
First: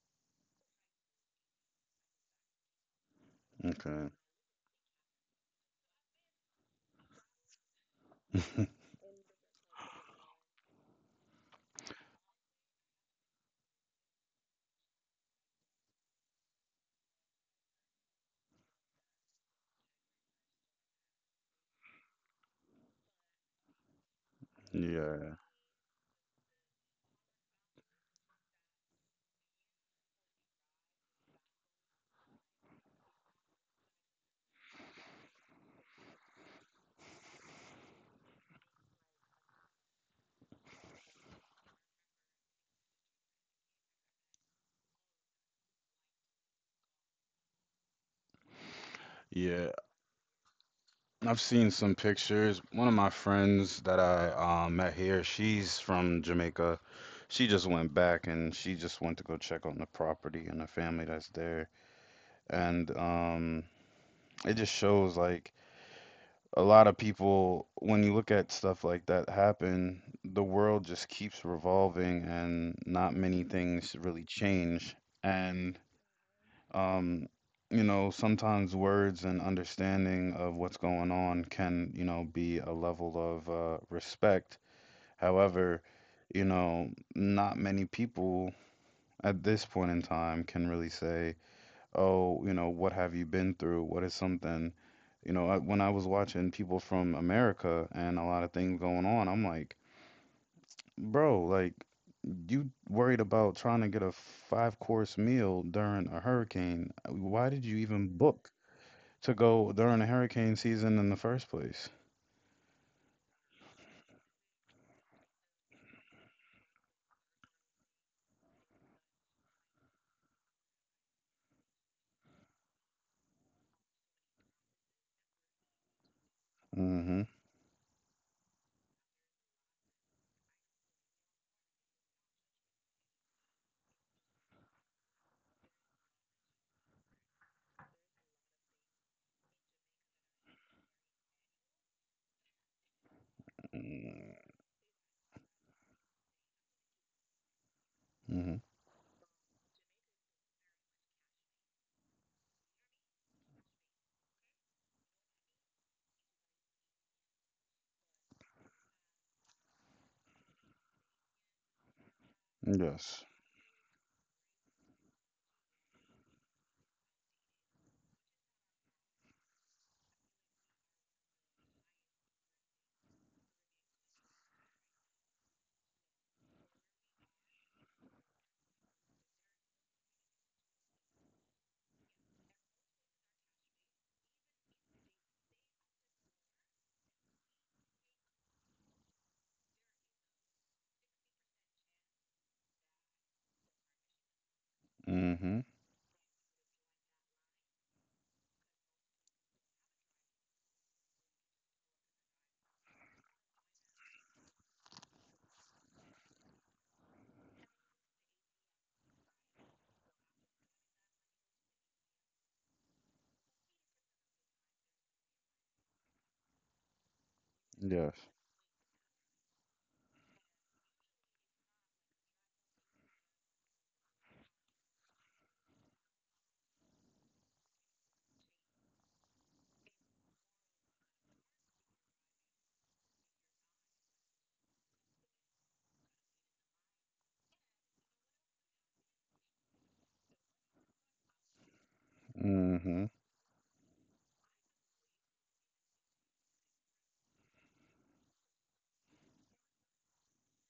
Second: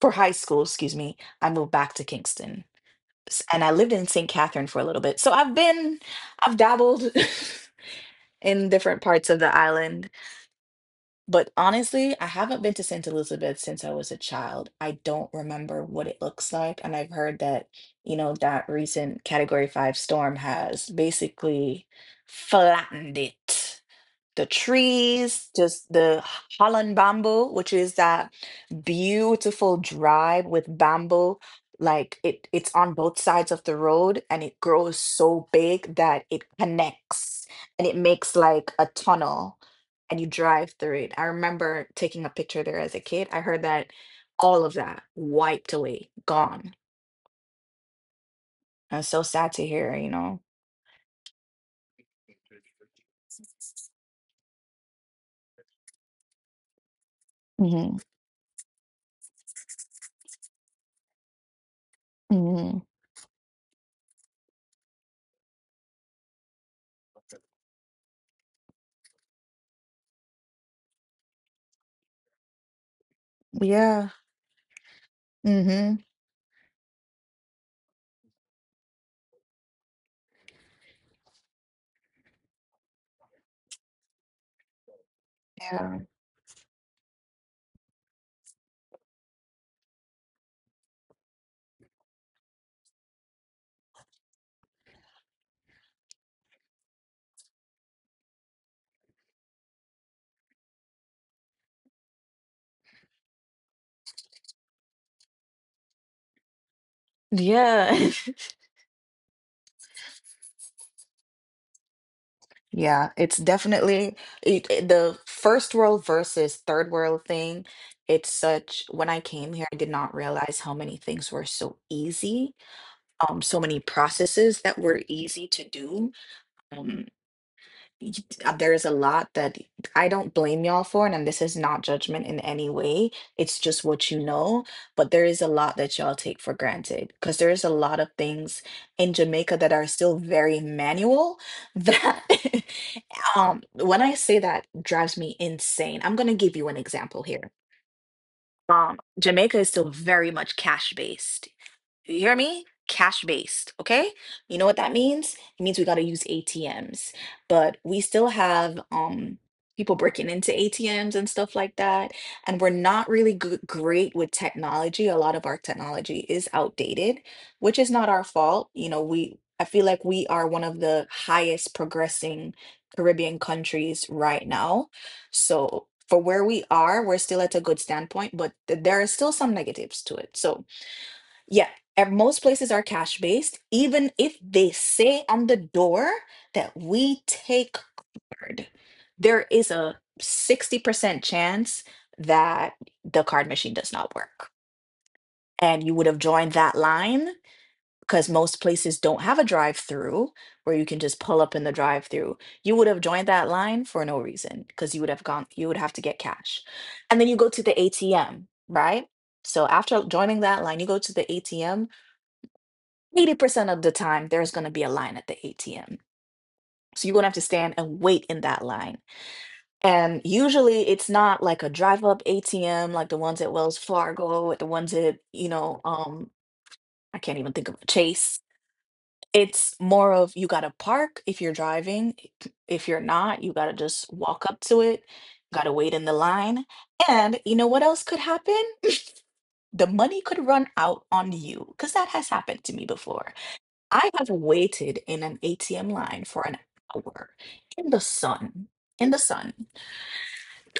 [SPEAKER 1] for high school, excuse me, I moved back to Kingston. And I lived in
[SPEAKER 2] Okay.
[SPEAKER 1] St. Catherine for a little bit. So I've dabbled in different parts of the island. But honestly, I haven't been to St. Elizabeth since I was a child. I don't remember what it looks like. And I've heard that, you know, that recent Category 5 storm has basically flattened it the
[SPEAKER 2] Yeah.
[SPEAKER 1] trees, just the Holland bamboo, which is that beautiful drive with bamboo. Like it's on both sides of the road and it grows so big that it connects and it makes like a tunnel and you drive through it. I remember taking a picture there as a kid. I heard that all of that wiped away, gone. And it's so sad to
[SPEAKER 2] Yeah.
[SPEAKER 1] hear, you know?
[SPEAKER 2] I've seen some pictures. One of my friends that I met here, she's from Jamaica. She just went
[SPEAKER 1] Hmm.
[SPEAKER 2] back and she just went to go check on the property and the family that's there.
[SPEAKER 1] Hmm.
[SPEAKER 2] And it just shows like a lot of people, when you look at stuff like that happen, the world just keeps revolving and not many things
[SPEAKER 1] Yeah.
[SPEAKER 2] really change. And
[SPEAKER 1] Hmm.
[SPEAKER 2] um, you know, sometimes words and understanding of what's going on can, you know, be a level of respect. However,
[SPEAKER 1] Yeah.
[SPEAKER 2] you know, not many people at this point in time can really say, oh, you know, what have you been through? What is something, you know, when I was watching people from America and a lot of things going on, I'm like, bro, like, you worried about trying to get a five course meal during a hurricane. Why did you
[SPEAKER 1] Yeah.
[SPEAKER 2] even book? To go during the hurricane season in the first place.
[SPEAKER 1] Yeah, it's definitely the first world versus third world thing. It's such, when I came here, I did not realize how many things were so easy, so many processes that were easy to do. Um,
[SPEAKER 2] Mm-hmm.
[SPEAKER 1] y- there is a lot that I don't blame y'all for, and this is not judgment in any way. It's just what you know, but there is a lot that y'all take for granted because there is a lot of things in Jamaica that are still very manual that When I say that drives me insane, I'm gonna give you an example here.
[SPEAKER 2] Mm-hmm.
[SPEAKER 1] Jamaica is still very much cash based. Do you hear me? Cash based, okay? You know what that means? It means we got to use ATMs, but we still have people breaking into ATMs and stuff like that, and we're not
[SPEAKER 2] Yes.
[SPEAKER 1] really good, great with technology. A lot of our technology is outdated, which is not our fault. You know, we I feel like we are one of the highest progressing Caribbean countries right now. So for where we are, we're still at a good standpoint, but there are still some negatives to it. So yeah, at most places are cash based, even if they say on the door that we take card. There is a 60% chance that the card machine does not work.
[SPEAKER 2] Mm-hmm.
[SPEAKER 1] And you would have joined that line because most places don't have a drive through where you can just pull up in the drive through. You would have joined that line for no reason because you would have gone, you would have to get cash. And then you go to the ATM, right? So after joining that line, you go to the ATM. 80% of the time there's going to be a line at the ATM. So you're going to have to stand and
[SPEAKER 2] Yes.
[SPEAKER 1] wait in that line. And usually it's not like a drive up ATM like the ones at Wells Fargo, the ones at, I can't even think of Chase. It's more of you got to park if you're driving. If you're not, you got to just walk up to it. Got to wait in the line. And you know what else could happen? The money could run out on you because that has happened to me
[SPEAKER 2] Mm-hmm.
[SPEAKER 1] before. I have waited in an ATM line for an hour in the sun, in the sun,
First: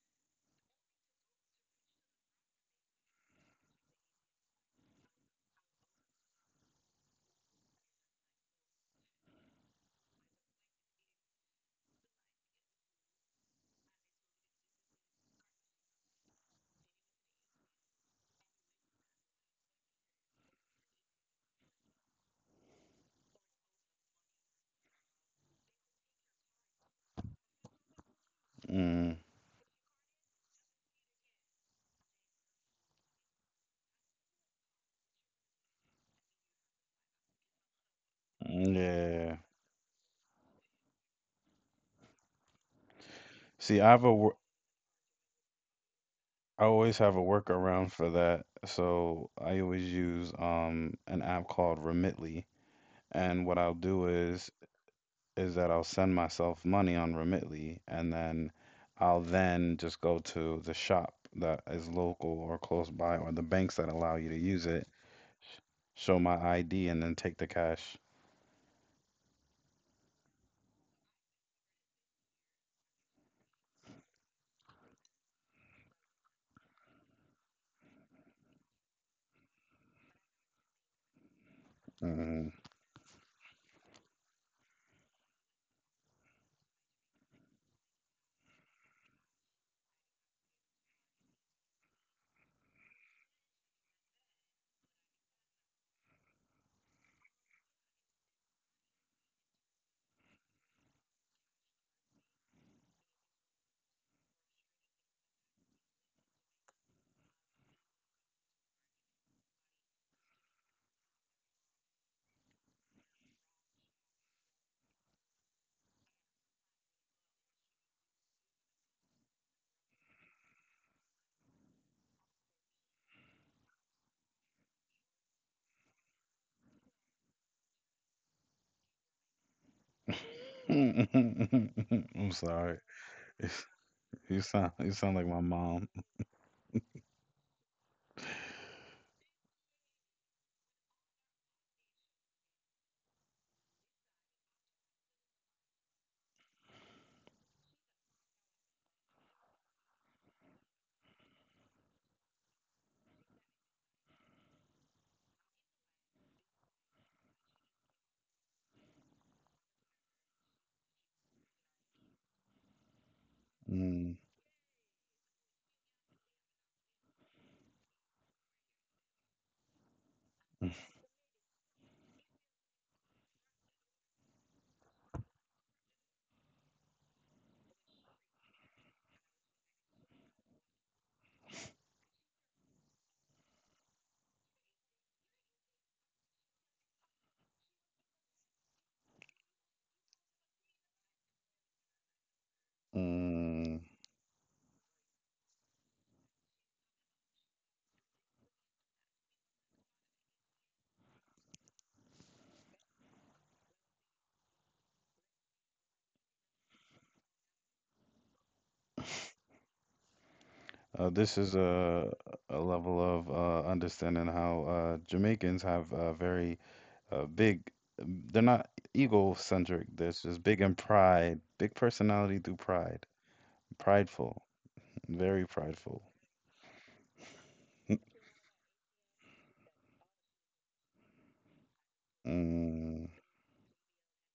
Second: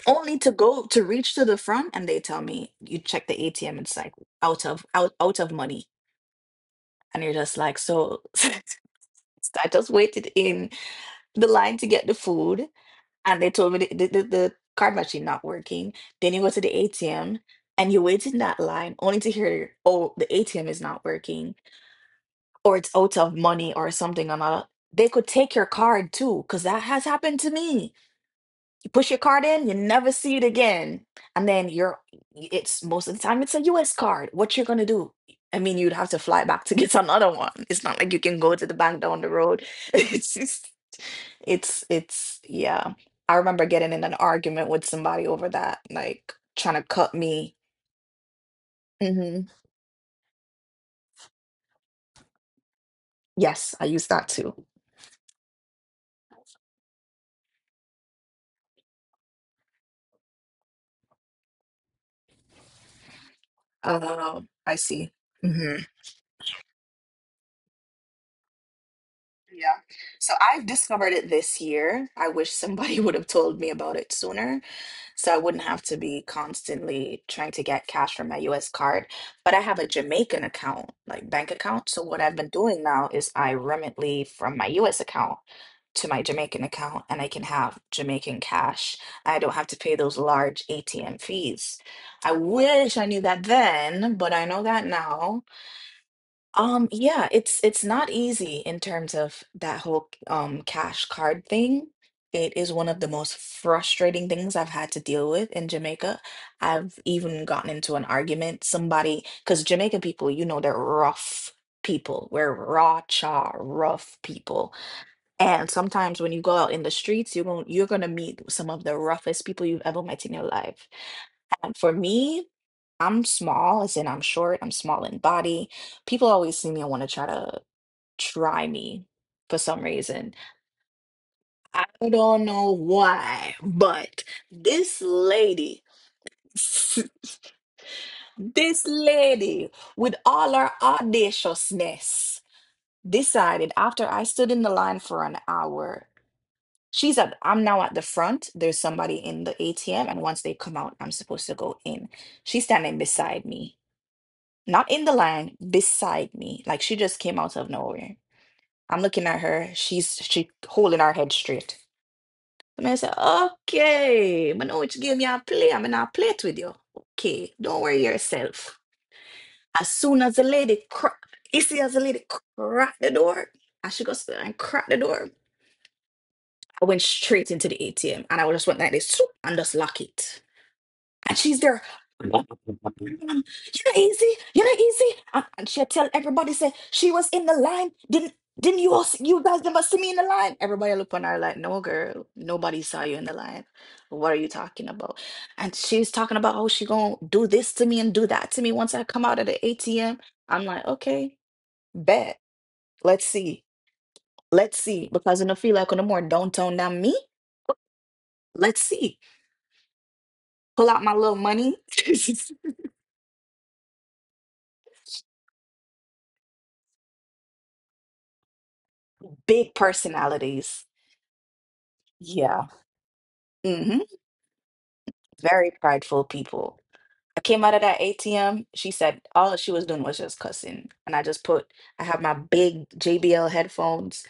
[SPEAKER 1] only to go to reach to the front and they tell me you check the ATM, it's like out of money. And you're just like, so so I just waited in the line to get the food and they told me the card machine not working. Then you go to the ATM and you wait in that line only to hear, oh, the ATM is not working or it's out of money or something or not. They could take your card too, because that has happened to me. You push
[SPEAKER 2] Mm.
[SPEAKER 1] your card in, you never see it again. And then you're it's most of the time it's a US card. What you're gonna do? I mean, you'd have to fly back to get another one. It's not like you can go to the bank down the
[SPEAKER 2] Yeah.
[SPEAKER 1] road. It's just it's yeah. I remember
[SPEAKER 2] See,
[SPEAKER 1] getting in an argument with somebody over that, like
[SPEAKER 2] I
[SPEAKER 1] trying to
[SPEAKER 2] always
[SPEAKER 1] cut
[SPEAKER 2] have a
[SPEAKER 1] me.
[SPEAKER 2] workaround for that. So
[SPEAKER 1] Hmm.
[SPEAKER 2] I always use an app called Remitly, and what I'll
[SPEAKER 1] Yes, I use
[SPEAKER 2] do
[SPEAKER 1] that
[SPEAKER 2] is
[SPEAKER 1] too.
[SPEAKER 2] is that I'll send myself money on Remitly, and then I'll then just go to the shop that is local or close by, or the banks that allow you to use
[SPEAKER 1] I
[SPEAKER 2] it,
[SPEAKER 1] see. Hmm.
[SPEAKER 2] show my ID and then take the cash.
[SPEAKER 1] Yeah. So I've discovered it this year. I wish somebody would have told me about it sooner so I wouldn't have to be constantly trying to get cash from my US card. But I have a Jamaican account, like bank account. So what I've
[SPEAKER 2] Mm.
[SPEAKER 1] been doing now is I remitly from my US account to my Jamaican account and I can have Jamaican cash. I don't have to pay those large ATM fees. I wish I knew that then, but I know that now. Yeah, it's not easy in terms of that whole cash card thing. It is one of the most frustrating things I've had to deal with in Jamaica. I've even gotten into an argument. Somebody, because Jamaican people, they're rough people. We're raw, cha, rough people. And sometimes when you go out in the streets, you're going to meet some of the roughest people you've ever met in your life. And for me, I'm small, as in I'm short, I'm small in body. People always see me and want to try me for some reason. I
[SPEAKER 2] I'm
[SPEAKER 1] don't know
[SPEAKER 2] sorry.
[SPEAKER 1] why, but
[SPEAKER 2] You sound you
[SPEAKER 1] this
[SPEAKER 2] sound like my
[SPEAKER 1] lady,
[SPEAKER 2] mom.
[SPEAKER 1] this lady with all her audaciousness decided after I stood in the line for an hour. I'm now at the front. There's somebody in the ATM, and once they come out, I'm supposed to go in. She's standing beside me, not in the line, beside me. Like she just came out of nowhere. I'm looking at her. She holding her head straight. The man said,
[SPEAKER 2] Mm.
[SPEAKER 1] "Okay, I know which game you play. I'm gonna play it with you. Okay, don't worry yourself." As soon as the lady cr You see as the lady cracked the door, as she goes and crack the door. I went straight into the ATM and I just went like this swoop, and just lock it. And she's there. "Mm, you're not easy. You're not easy." And she'll tell everybody, say, she was in the line. Didn't you all see, you guys never see me in the line? Everybody look on her like, no girl, nobody saw you in the line.
[SPEAKER 2] Mm.
[SPEAKER 1] What are you talking about? And she's talking about how she gonna do this to me and do that to me once I come out of the ATM. I'm like, okay, bet. Let's see. Let's see. Because I feel like on the more downtown than me, let's see. Pull out
[SPEAKER 2] Uh,
[SPEAKER 1] my
[SPEAKER 2] this
[SPEAKER 1] little
[SPEAKER 2] is
[SPEAKER 1] money.
[SPEAKER 2] a level of understanding how Jamaicans have a very big, they're not
[SPEAKER 1] Big
[SPEAKER 2] egocentric. This is big in
[SPEAKER 1] personalities.
[SPEAKER 2] pride, big personality through
[SPEAKER 1] Yeah.
[SPEAKER 2] pride,
[SPEAKER 1] Mm-hmm.
[SPEAKER 2] prideful, very
[SPEAKER 1] Very
[SPEAKER 2] prideful.
[SPEAKER 1] prideful people. I came out of that ATM. She said all she was doing was just cussing. And I just put, I have my big
[SPEAKER 2] Mm,
[SPEAKER 1] JBL headphones,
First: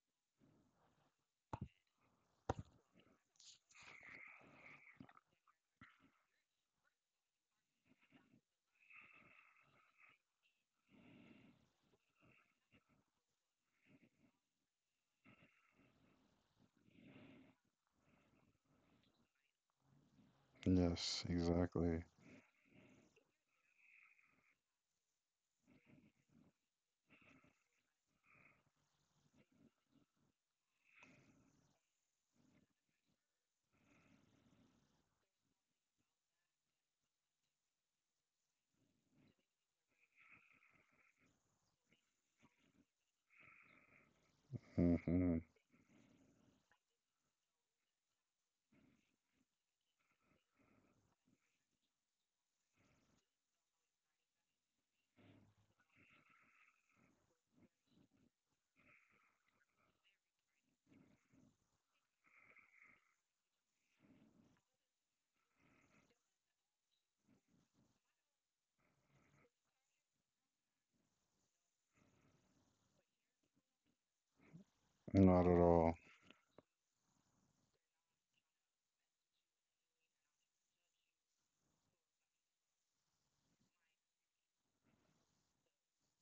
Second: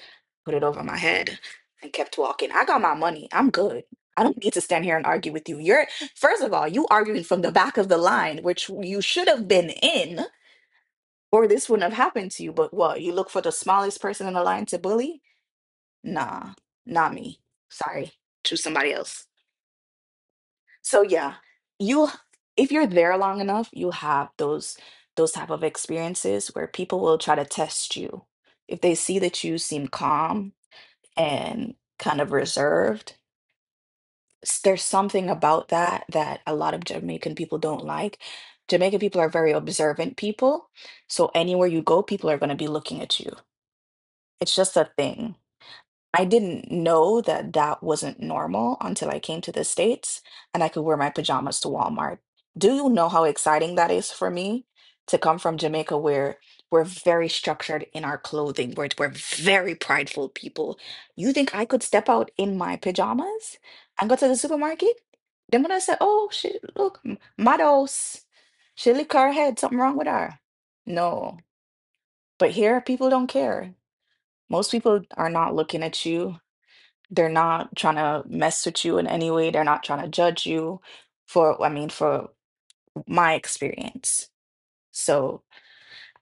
[SPEAKER 1] put it over my head, and kept walking. I got my money. I'm good. I don't need to stand here and argue with you. You're, first of all, you arguing from the back of the line, which you should have been in, or this wouldn't have happened to you. But what? You look for the smallest person in the line to bully? Nah, not me. Sorry. Choose somebody else. So
[SPEAKER 2] yes,
[SPEAKER 1] yeah,
[SPEAKER 2] exactly.
[SPEAKER 1] you if you're there long enough, you will have those type of experiences where people will try to test you. If they see that you seem calm and kind of reserved, there's something about that that a lot of Jamaican people don't like. Jamaican people are very observant people, so anywhere you go, people are going to be looking at you. It's just a thing.
[SPEAKER 2] Hmm.
[SPEAKER 1] I didn't know that that wasn't normal until I came to the States and I could wear my pajamas to Walmart. Do you know how exciting that is for me to come from Jamaica where we're very structured in our clothing, where we're very prideful people? You think I could step out in my pajamas and go to the supermarket? Then when I say, oh, she look, Mados, she lick her head, something wrong with her. No, but here people don't care. Most people are
[SPEAKER 2] Not at
[SPEAKER 1] not looking
[SPEAKER 2] all.
[SPEAKER 1] at you, they're not trying to mess with you in any way. They're not trying to judge you for, for my experience. So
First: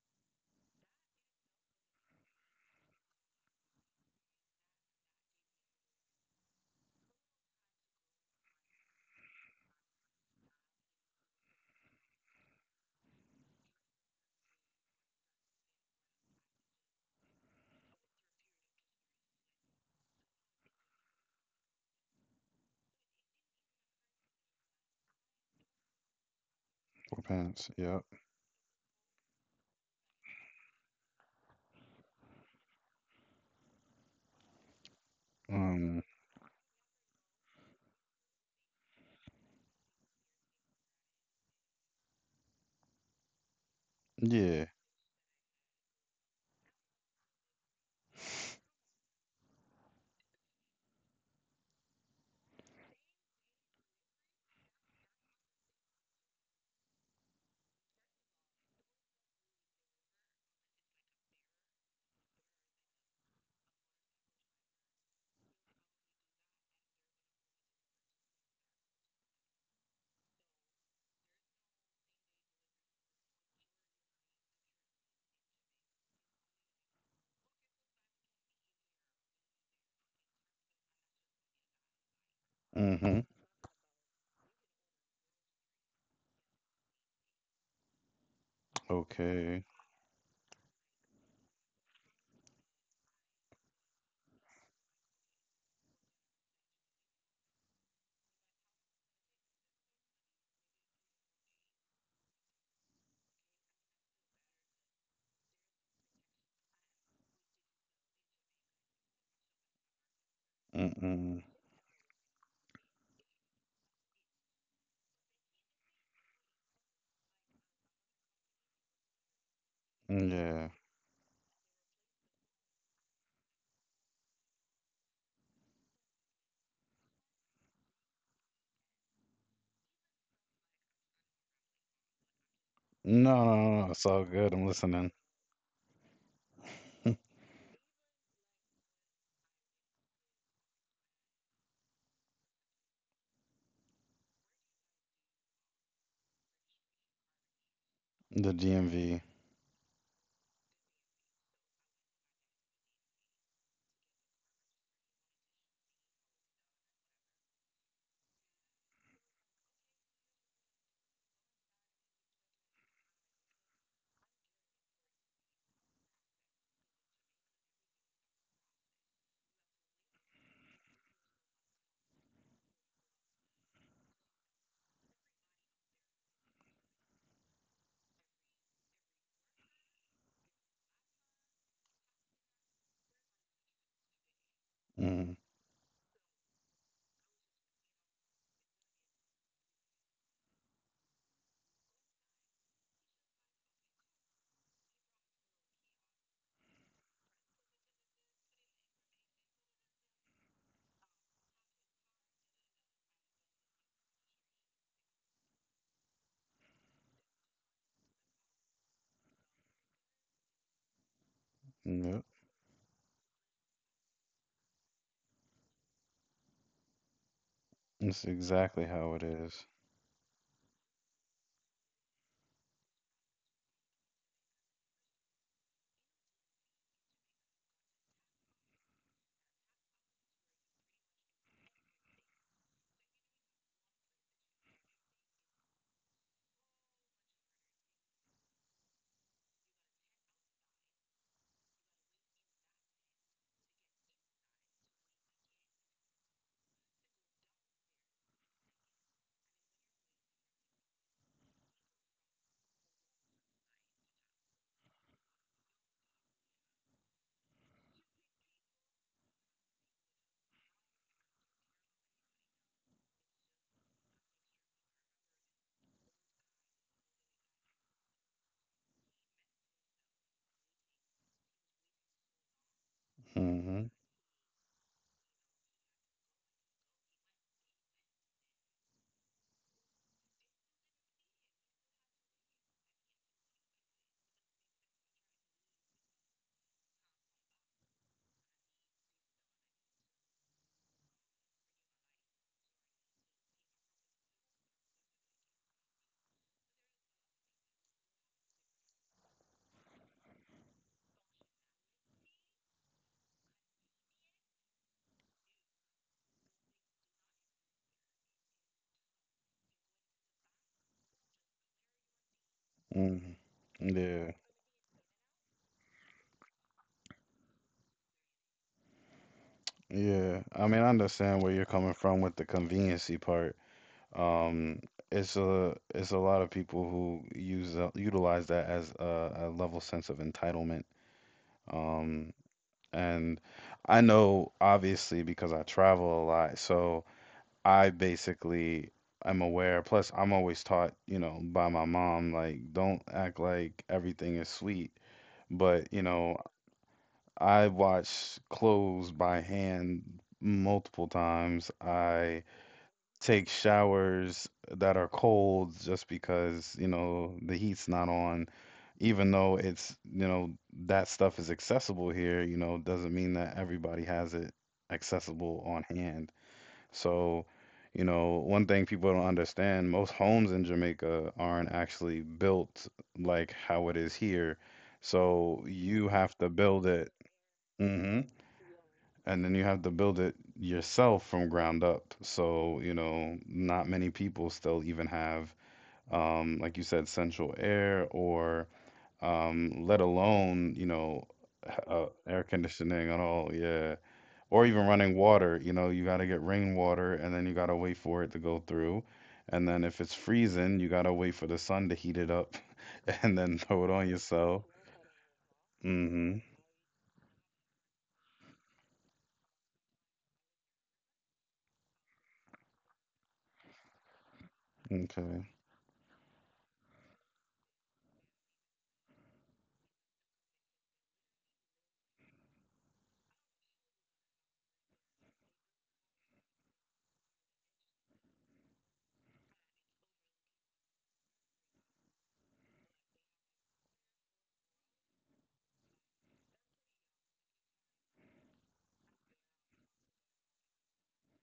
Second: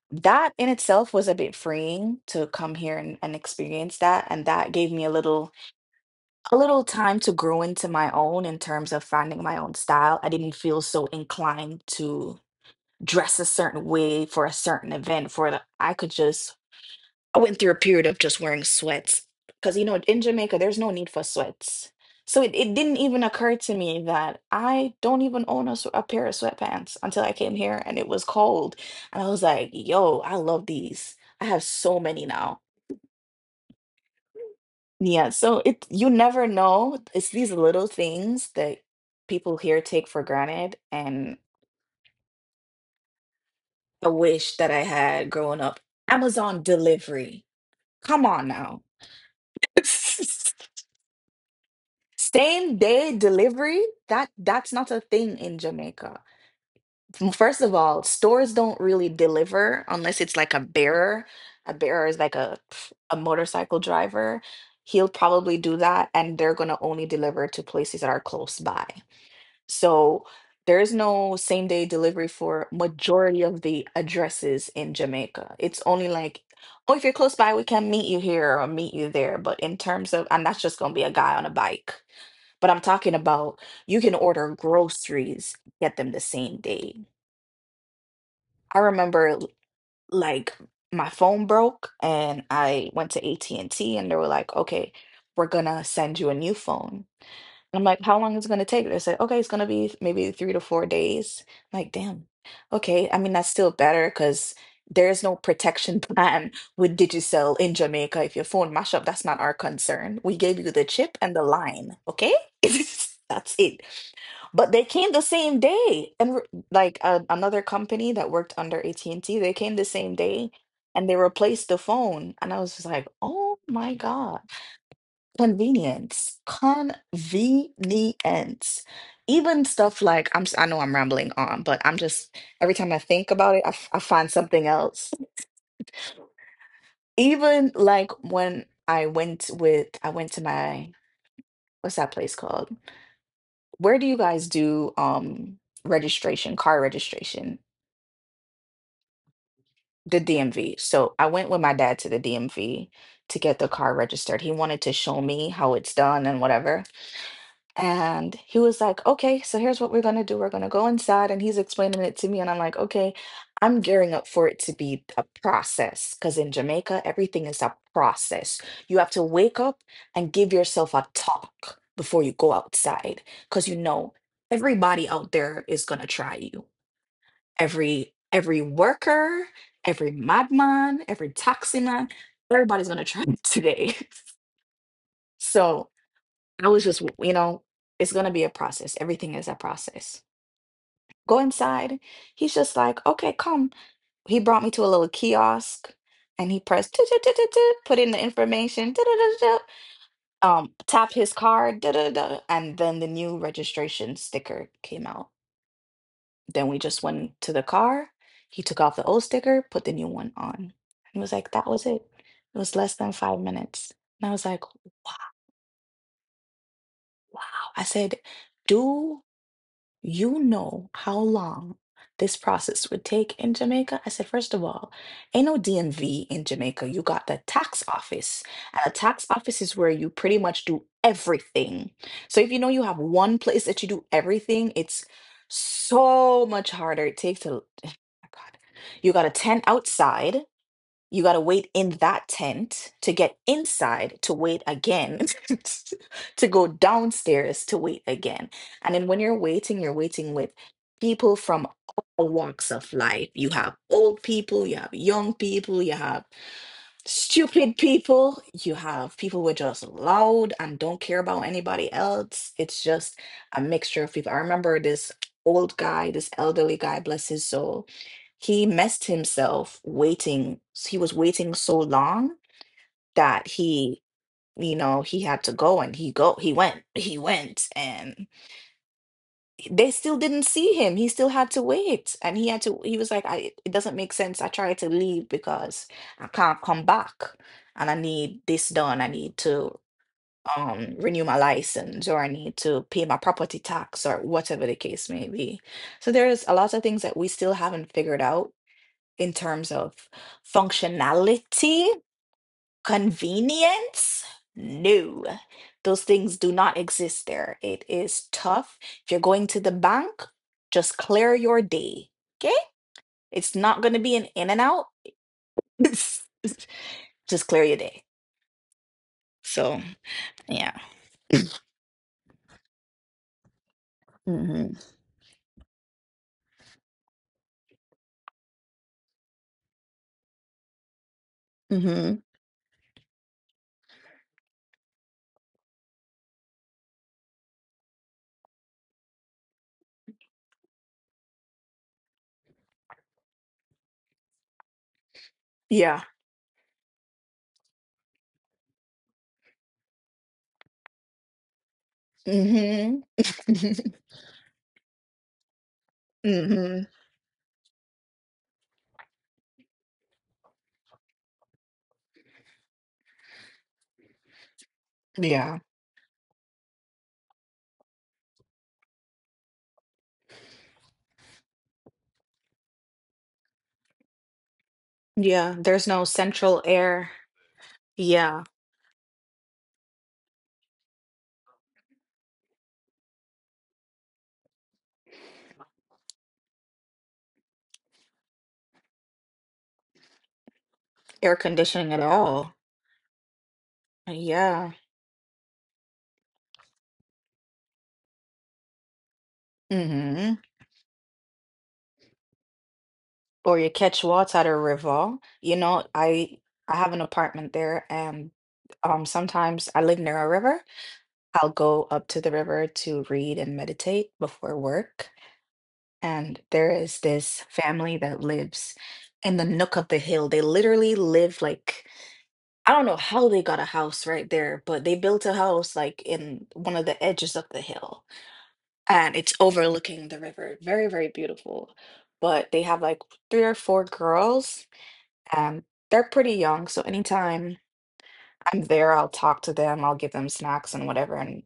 [SPEAKER 1] that in itself was a bit freeing to come here and experience that. And that gave me a little time to grow into my own in terms of finding my own style. I didn't feel so inclined to dress a certain way for a certain event for I could just I went through a period of just wearing sweats because, you know, in Jamaica, there's no need for sweats. So it didn't even occur to me that I don't even own a pair of sweatpants
[SPEAKER 2] Four
[SPEAKER 1] until I came
[SPEAKER 2] pence.
[SPEAKER 1] here and
[SPEAKER 2] Yep.
[SPEAKER 1] it was cold. And I was like, yo, I love these. I have so many now. Yeah, so it
[SPEAKER 2] Um.
[SPEAKER 1] you never know. It's these little things that people here take for granted. And I wish
[SPEAKER 2] Yeah.
[SPEAKER 1] that I had growing up. Amazon delivery. Come on now. Same day delivery, that's not a thing in Jamaica. First of all, stores don't really deliver unless it's like a bearer. A bearer is like a motorcycle driver. He'll probably do that, and they're gonna only deliver to places that are close by. So there is no same day delivery for majority of the addresses in Jamaica. It's only like, oh, if you're close by, we can meet you here or meet you there. But in terms of, and that's just gonna be a guy on a bike. But I'm talking
[SPEAKER 2] Mm-hmm.
[SPEAKER 1] about you can order groceries, get them the same day. I remember
[SPEAKER 2] Okay.
[SPEAKER 1] like my phone broke and I went to AT&T and T and they were like, okay, we're gonna send you a new phone. I'm like, how long is it going to take? They said, okay, it's going to be maybe 3 to 4 days. I'm like, damn. Okay. I mean, that's still better because there's no protection plan with Digicel in Jamaica. If your phone mash up, that's not our concern. We gave you the chip and the
[SPEAKER 2] Mm-mm.
[SPEAKER 1] line. Okay. That's it. But they came the same day. And like another company that worked under AT&T, they came the same day
[SPEAKER 2] Yeah.
[SPEAKER 1] and they replaced the phone. And I was just like, oh my God. Convenience. Convenience. Even stuff like I know I'm rambling on, but I'm just every time I think
[SPEAKER 2] No, no,
[SPEAKER 1] about it,
[SPEAKER 2] no, no,
[SPEAKER 1] I
[SPEAKER 2] it's all
[SPEAKER 1] find
[SPEAKER 2] good. I'm
[SPEAKER 1] something else.
[SPEAKER 2] listening.
[SPEAKER 1] Even like when I went with I went to my what's that place called? Where do you guys do registration, car registration?
[SPEAKER 2] The DMV.
[SPEAKER 1] The DMV. So I went with my dad to the DMV to get the car registered. He wanted to show me how it's done and whatever. And he was like, okay, so here's what we're going to do. We're going to go inside. And he's explaining it to me. And I'm like, okay, I'm gearing up for it to be a process. Because in Jamaica, everything is a process. You have to wake up and give yourself a talk before you go outside. Because you know, everybody out there is going to try you. Every worker, every madman, every taxi man, everybody's going to try you today.
[SPEAKER 2] Mm-hmm.
[SPEAKER 1] So I was just, you know, it's going to be a process. Everything is a process. Go inside. He's just like, okay, come. He brought me to a little kiosk and he pressed, "Tut, tut, tut, tut, tut," put in the information, tut, tut, tut, tut, tut, tapped his card, da, da, da, and then the new registration sticker came out. Then we just went to the car. He took off the old sticker, put the new one on. He was like, that was it.
[SPEAKER 2] Yep.
[SPEAKER 1] It was less than 5 minutes. And I was like, wow. Wow. I said,
[SPEAKER 2] That's exactly how it
[SPEAKER 1] do
[SPEAKER 2] is.
[SPEAKER 1] you know how long this process would take in Jamaica? I said, first of all, ain't no DMV in Jamaica. You got the tax office. And a tax office is where you pretty much do everything. So if you know you have one place that you do everything, it's so much harder. It takes a, oh my God. You got a tent outside, you got to wait in that tent to get inside to wait again, to go downstairs to wait again. And then when you're waiting with people from all walks of life. You have old people, you have young people, you have stupid people. You have people who are just loud and don't care about anybody else. It's just a mixture of people. I remember this old guy, this elderly guy, bless his soul. He messed himself waiting. He was waiting so long that
[SPEAKER 2] Mm-hmm.
[SPEAKER 1] he, you know, he had to go and he went, he went. And they still didn't see him. He still had to wait. And he was like, it doesn't make sense. I tried to leave because I can't come back and I need this done. I need to renew my license or I need to pay my property tax or whatever the case may be. So there's a lot of things that we still haven't figured out in terms of functionality. Convenience? No, those things do not exist there. It is tough. If you're going to the bank, just clear your day. Okay?
[SPEAKER 2] Mm-hmm.
[SPEAKER 1] It's not going to be an
[SPEAKER 2] Yeah.
[SPEAKER 1] in and out. Just clear your day. So,
[SPEAKER 2] Yeah. I
[SPEAKER 1] yeah.
[SPEAKER 2] mean, I understand where you're coming from with the conveniency part.
[SPEAKER 1] Mm-hmm.
[SPEAKER 2] Um, it's a lot of people who use utilize that as a level sense of entitlement.
[SPEAKER 1] hmm
[SPEAKER 2] Um. And I know, obviously, because I travel a lot, so I basically am aware. Plus, I'm always taught, you know, by my mom, like, don't act like everything is sweet. But, you
[SPEAKER 1] Yeah.
[SPEAKER 2] know, I wash clothes by hand multiple times. I
[SPEAKER 1] hmm
[SPEAKER 2] take showers that are cold just because, you
[SPEAKER 1] hmm
[SPEAKER 2] know, the heat's not on. Even though it's, you know, that stuff is accessible here, you know, doesn't mean that everybody has it accessible
[SPEAKER 1] Yeah.
[SPEAKER 2] on hand. So, you know, one thing people don't understand, most homes in Jamaica aren't actually built like how it is here.
[SPEAKER 1] Yeah,
[SPEAKER 2] So
[SPEAKER 1] there's
[SPEAKER 2] you
[SPEAKER 1] no
[SPEAKER 2] have to
[SPEAKER 1] central
[SPEAKER 2] build it.
[SPEAKER 1] air.
[SPEAKER 2] Mm-hmm.
[SPEAKER 1] Yeah.
[SPEAKER 2] And then you have to build it yourself from ground up. So, you know, not many people still even have, like you said, central air or let alone, you know,
[SPEAKER 1] Air conditioning at
[SPEAKER 2] air
[SPEAKER 1] all.
[SPEAKER 2] conditioning at all. Yeah. Or
[SPEAKER 1] Yeah.
[SPEAKER 2] even running water. You know, you got to get rainwater and then you got to wait for it to go through. And then if it's
[SPEAKER 1] hmm
[SPEAKER 2] freezing, you got to wait for the sun to heat it up and
[SPEAKER 1] or
[SPEAKER 2] then
[SPEAKER 1] you
[SPEAKER 2] throw it
[SPEAKER 1] catch
[SPEAKER 2] on
[SPEAKER 1] water at a
[SPEAKER 2] yourself.
[SPEAKER 1] river. I
[SPEAKER 2] Mm-hmm.
[SPEAKER 1] I have an apartment there, and sometimes I live near a river. I'll go up to the river to read and meditate before work.
[SPEAKER 2] Okay.
[SPEAKER 1] And there is this family that lives in the nook of the hill. They literally live like, I don't know how they got a house right there, but they built a house like in one of the edges of the hill, and it's overlooking the river. Very, very beautiful. But they have like three or four girls, um, they're pretty young, so anytime I'm there, I'll talk to them, I'll give them snacks and whatever, and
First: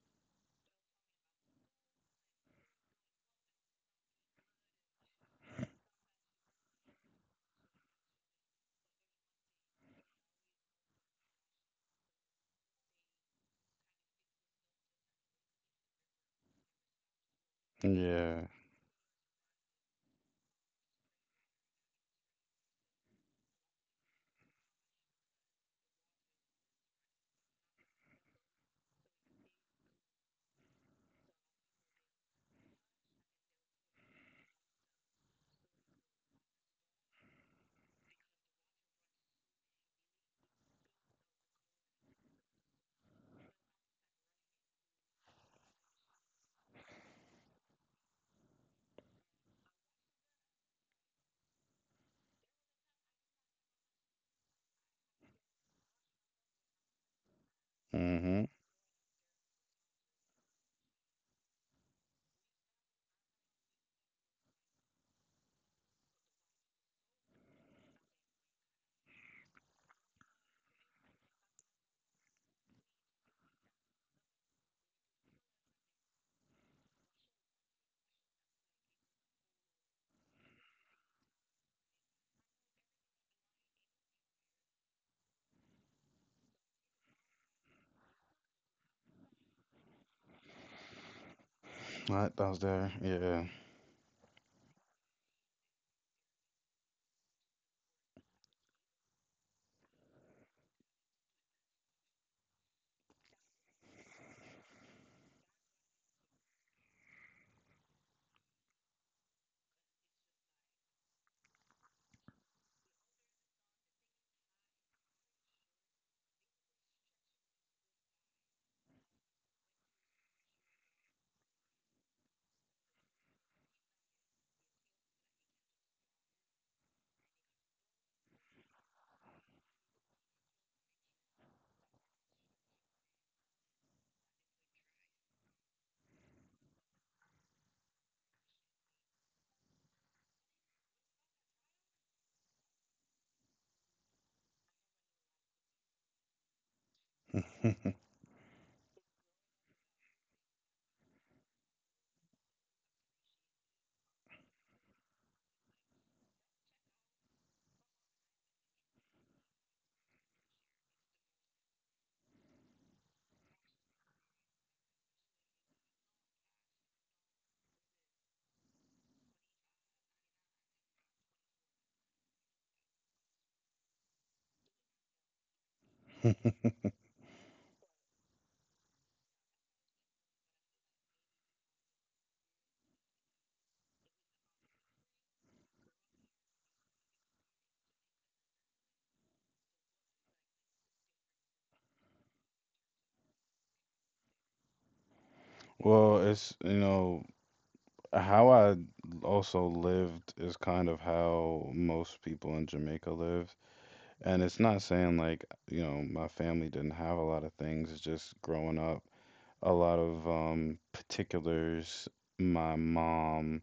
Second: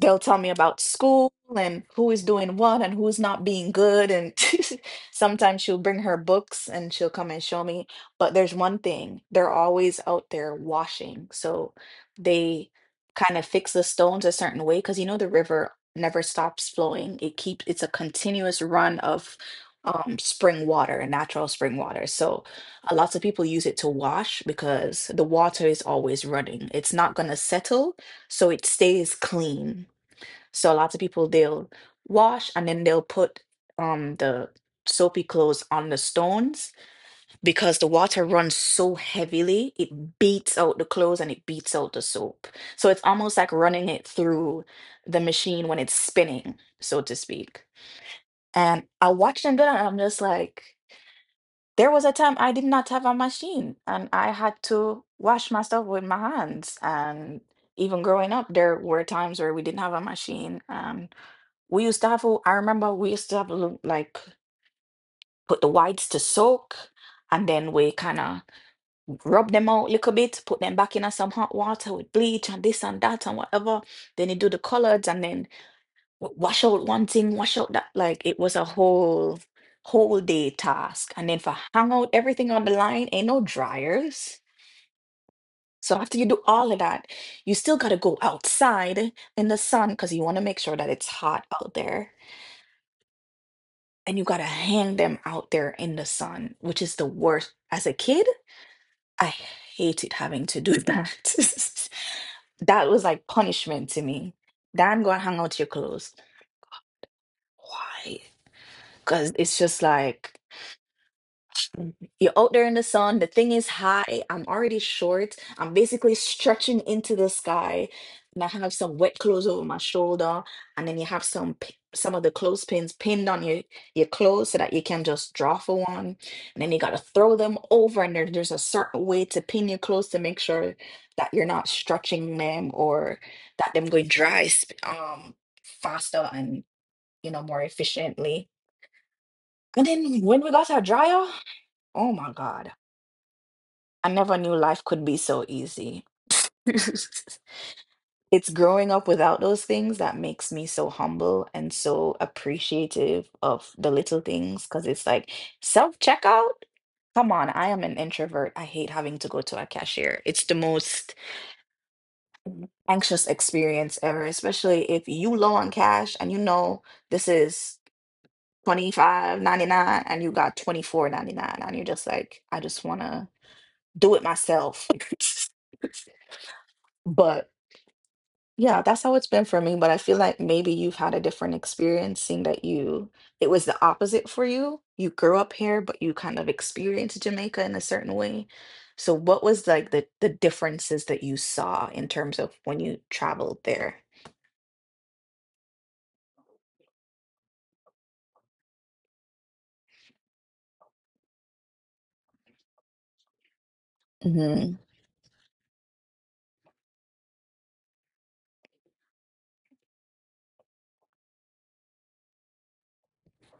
[SPEAKER 1] they'll tell me about school and who is doing what and who's not being good, and sometimes she'll bring her books and she'll come and show me. But there's one thing, they're always out there washing. So they kind of fix the stones a certain way, because you know the river never stops flowing. It's a
[SPEAKER 2] Yeah.
[SPEAKER 1] continuous run of spring water, natural spring water. So lots of people use it to wash, because the water is always running, it's not going to settle, so it stays clean. So lots of people, they'll wash and then they'll put the soapy clothes on the stones, because the water runs so heavily it beats out the clothes and it beats out the soap. So it's almost like running it through the machine when it's spinning, so to speak. And I watched them do that and I'm just like, there was a time I did not have a machine and I had to wash myself with my hands. And even growing
[SPEAKER 2] Mm-hmm.
[SPEAKER 1] up, there were times where we didn't have a machine. And. We used to have, I remember we used to have a little, like, put the whites to soak and then we kind of rub them out a little bit, put them back in some hot water with bleach and this and that and whatever. Then you do the coloreds, and then wash out one thing, wash out that. Like it was a whole, whole day task. And then for hang out everything on the line, ain't no dryers. So after you do all of that, you still got to go outside in the sun because you want to make sure that it's hot out there,
[SPEAKER 2] I was there. Yeah.
[SPEAKER 1] and you gotta hang them out there in the sun, which is the worst. As a kid, I hated having to do that. That was like punishment to me. Dan, go and hang out your clothes. Why? Because it's just like, you're out there in the sun. The thing is high. I'm already short. I'm basically stretching into the sky. And I have some wet clothes over my shoulder. And then you have some some of the clothespins pinned on your clothes so that you can just draw for one. And then you got to throw them over. And there, there's a certain way to pin your clothes to make sure that you're not stretching them, or that them go dry faster and, you know, more efficiently. And then when we got our dryer, oh my God, I never knew life could be so easy. It's growing up without those things that makes me so humble and so appreciative of the little things, because it's like self checkout. Come on, I am an introvert. I hate having to go to a cashier. It's the most anxious experience ever, especially if you low on cash and you know this is 25.99 and you got 24.99 and you're just like, I just wanna do it myself. But yeah, that's how it's been for me, but I feel like maybe you've had a different experience, seeing that you it was the opposite for you. You grew up here, but you kind of experienced Jamaica in a certain way. So what was like the differences that you saw in terms of when you traveled there?
[SPEAKER 2] Well, it's, you know, how I also lived is kind of how most people in Jamaica live. And it's not
[SPEAKER 1] Mm-hmm.
[SPEAKER 2] saying like, you know, my family didn't have a lot of things. It's just growing up, a lot of particulars my mom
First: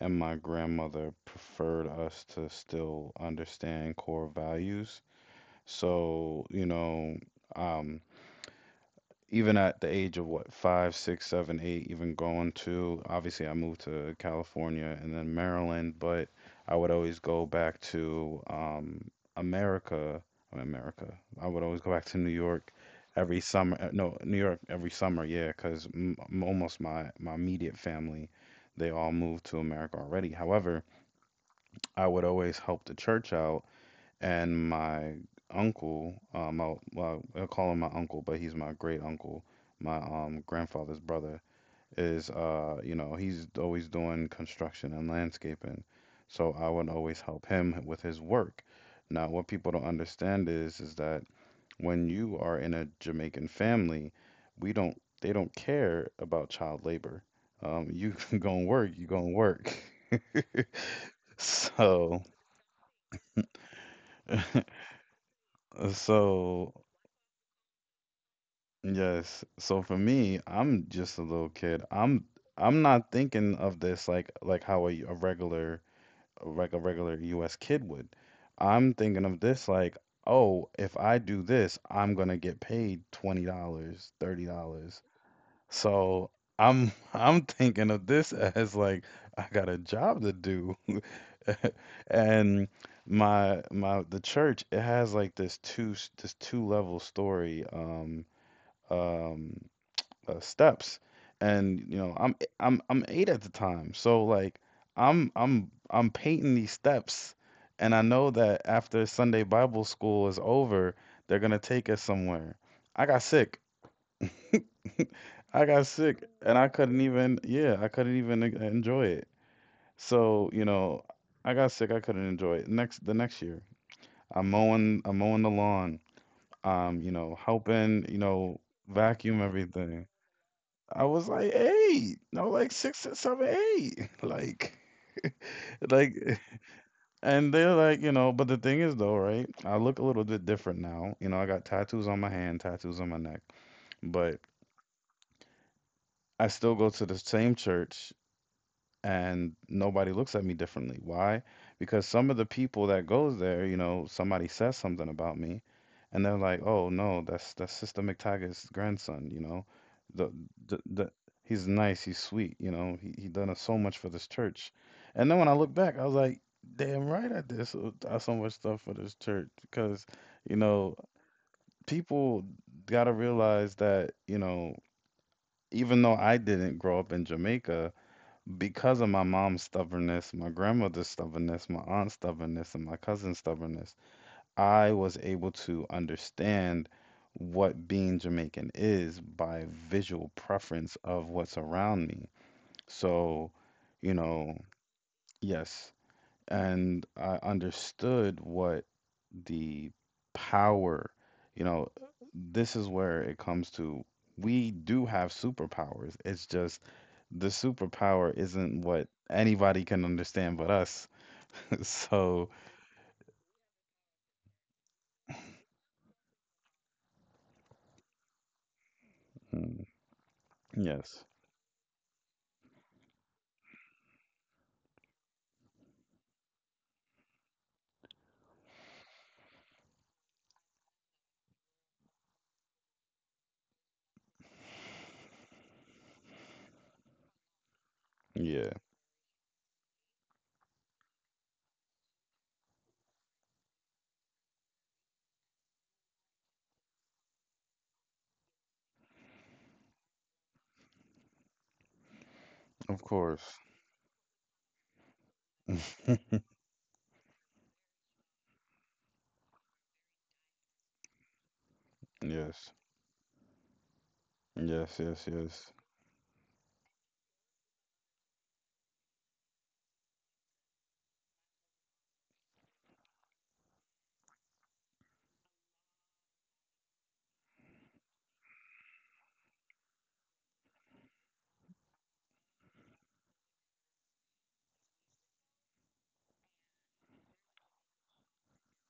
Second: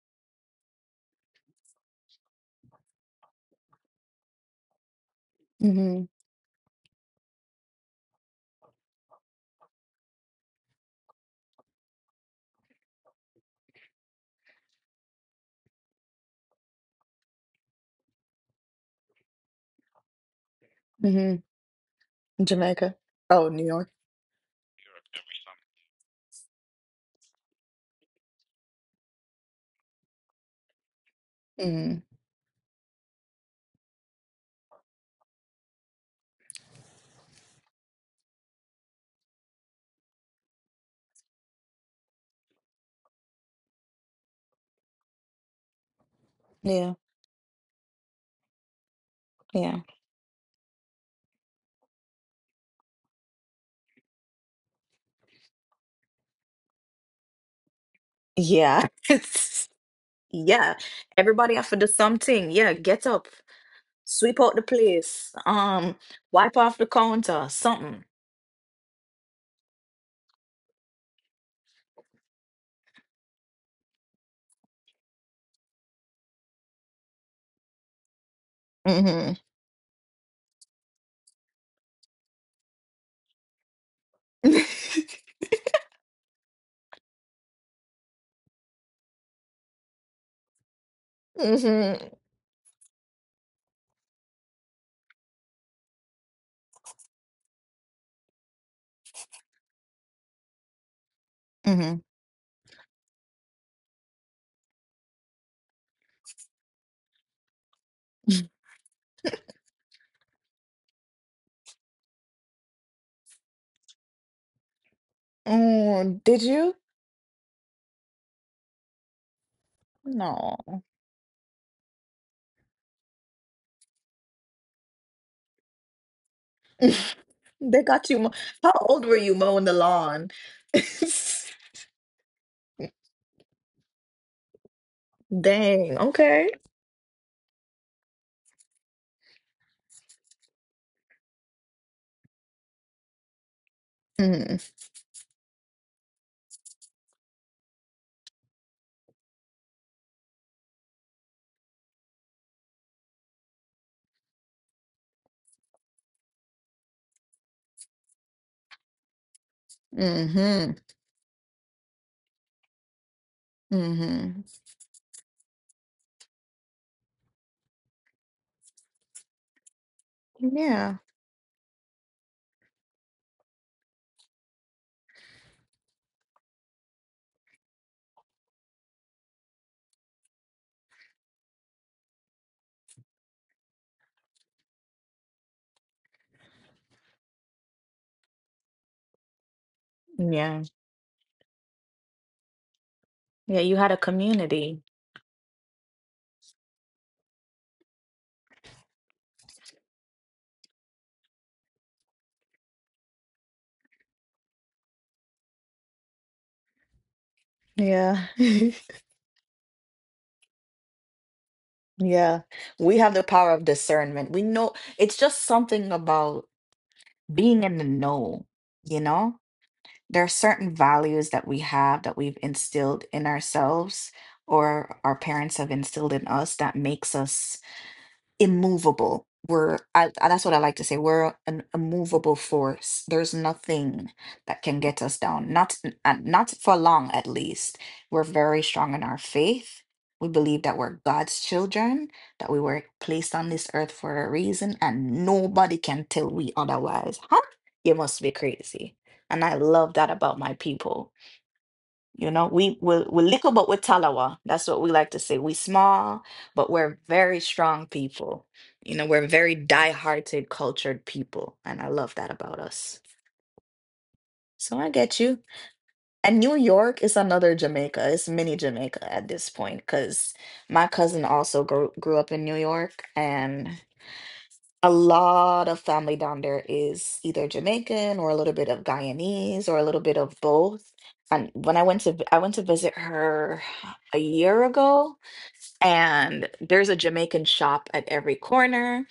[SPEAKER 2] and my grandmother preferred us to still understand core values.
[SPEAKER 1] Mm-hmm.
[SPEAKER 2] So, you know, um, even at the age of what, five, six, seven, eight, even going to, obviously, I moved to California and then Maryland, but I would always go back to America, I mean, America. I would
[SPEAKER 1] Mm-hmm.
[SPEAKER 2] always go back to New York
[SPEAKER 1] Jamaica.
[SPEAKER 2] every
[SPEAKER 1] Oh, New
[SPEAKER 2] summer.
[SPEAKER 1] York.
[SPEAKER 2] No, New York every summer, yeah, because almost my immediate family, they all moved to America already. However, I
[SPEAKER 1] Mm,
[SPEAKER 2] would always help the church out, and my uncle, my well, I call him my uncle, but he's my great uncle, my grandfather's brother is you know, he's always doing construction and landscaping, so I would
[SPEAKER 1] yeah,
[SPEAKER 2] always help him with his work. Now, what people don't
[SPEAKER 1] yeah.
[SPEAKER 2] understand is that when you are in a Jamaican family, we don't they don't care about child labor. You go and work,
[SPEAKER 1] Yeah.
[SPEAKER 2] you go and work.
[SPEAKER 1] Yeah. Everybody have to do
[SPEAKER 2] So,
[SPEAKER 1] something. Yeah, get up. Sweep out the place, wipe
[SPEAKER 2] so
[SPEAKER 1] off the counter, something.
[SPEAKER 2] Yes. So for me, I'm just a little kid. I'm not thinking of this like how a regular a regular US kid would. I'm thinking
[SPEAKER 1] hmm
[SPEAKER 2] of this like, oh, if I do this, I'm gonna get paid $20 dollars, $30. So I'm I'm thinking of this as like I got a job to do.
[SPEAKER 1] hmm
[SPEAKER 2] And my the church, it has like this two level story. Um steps, and you
[SPEAKER 1] hmm
[SPEAKER 2] know, I'm eh, I'm eight at the time, so like I'm painting these steps, and I know that after Sunday bible school is over, they're gonna take us somewhere. i got sick I got sick
[SPEAKER 1] Oh, did
[SPEAKER 2] and i
[SPEAKER 1] you?
[SPEAKER 2] couldn't even yeah i couldn't even en- enjoy it, so
[SPEAKER 1] No.
[SPEAKER 2] I got sick. I couldn't enjoy it. Next the next year, I'm mowing the lawn,
[SPEAKER 1] They got
[SPEAKER 2] helping,
[SPEAKER 1] you. How old were you
[SPEAKER 2] vacuum
[SPEAKER 1] mowing the
[SPEAKER 2] everything.
[SPEAKER 1] lawn?
[SPEAKER 2] I was like eight, no, like six or seven, eight, like,
[SPEAKER 1] Dang,
[SPEAKER 2] like,
[SPEAKER 1] okay.
[SPEAKER 2] and they're like, you know. But the thing is, though, right? I look a little bit different now. You know, I got tattoos on my hand, tattoos on my neck, but
[SPEAKER 1] Mm-hmm.
[SPEAKER 2] I still go to the same church. And nobody looks at me differently. Why? Because some of the people that goes there, you know, somebody says something about me, and they're like, "Oh no, that's Sister McTaggart's grandson." You know, the
[SPEAKER 1] Mm-hmm.
[SPEAKER 2] the he's nice, he's sweet. You know, he done us so much for this
[SPEAKER 1] Mm-hmm.
[SPEAKER 2] church. And then when I look back, I was like, "Damn right I did so much stuff for this church." Because you
[SPEAKER 1] Yeah.
[SPEAKER 2] know, people gotta realize that you know, even though I didn't grow up in Jamaica because of my mom's stubbornness, my grandmother's stubbornness, my aunt's stubbornness, and my cousin's stubbornness, I was able to understand what being Jamaican is by visual
[SPEAKER 1] Yeah.
[SPEAKER 2] preference of what's around me.
[SPEAKER 1] Yeah,
[SPEAKER 2] So,
[SPEAKER 1] you had a
[SPEAKER 2] you know,
[SPEAKER 1] community.
[SPEAKER 2] yes. And I understood what the power, you know, this is where it comes to, we do have superpowers. It's just the
[SPEAKER 1] Yeah.
[SPEAKER 2] superpower isn't what anybody can understand but us.
[SPEAKER 1] Yeah.
[SPEAKER 2] So,
[SPEAKER 1] We have the power of discernment. We know it's just something about being in the know, you know?
[SPEAKER 2] mm,
[SPEAKER 1] There are certain values
[SPEAKER 2] yes.
[SPEAKER 1] that we have that we've instilled in ourselves, or our parents have instilled in us, that makes us immovable. That's what I like to say. We're an immovable force. There's nothing that can get us down. Not, and not for long, at least. We're very
[SPEAKER 2] Yeah,
[SPEAKER 1] strong in our faith. We believe that we're God's children, that we were placed on this earth for a reason, and nobody can tell we otherwise. Huh? You must be crazy. And I love that about my people. You know, we we're,
[SPEAKER 2] of
[SPEAKER 1] we're little, but we're
[SPEAKER 2] course.
[SPEAKER 1] talawa. That's what we like to say. We small, but we're very strong people. You know, we're very die-hearted, cultured people, and I love that about
[SPEAKER 2] Yes.
[SPEAKER 1] us. So I
[SPEAKER 2] Yes,
[SPEAKER 1] get you.
[SPEAKER 2] yes, yes.
[SPEAKER 1] And New York is another Jamaica. It's mini Jamaica at this point, because my cousin also grew up in New York. And. A lot of family down there is either Jamaican or a little bit of Guyanese or a little bit of both. And when I went to visit her a year ago, and there's a Jamaican shop at every corner.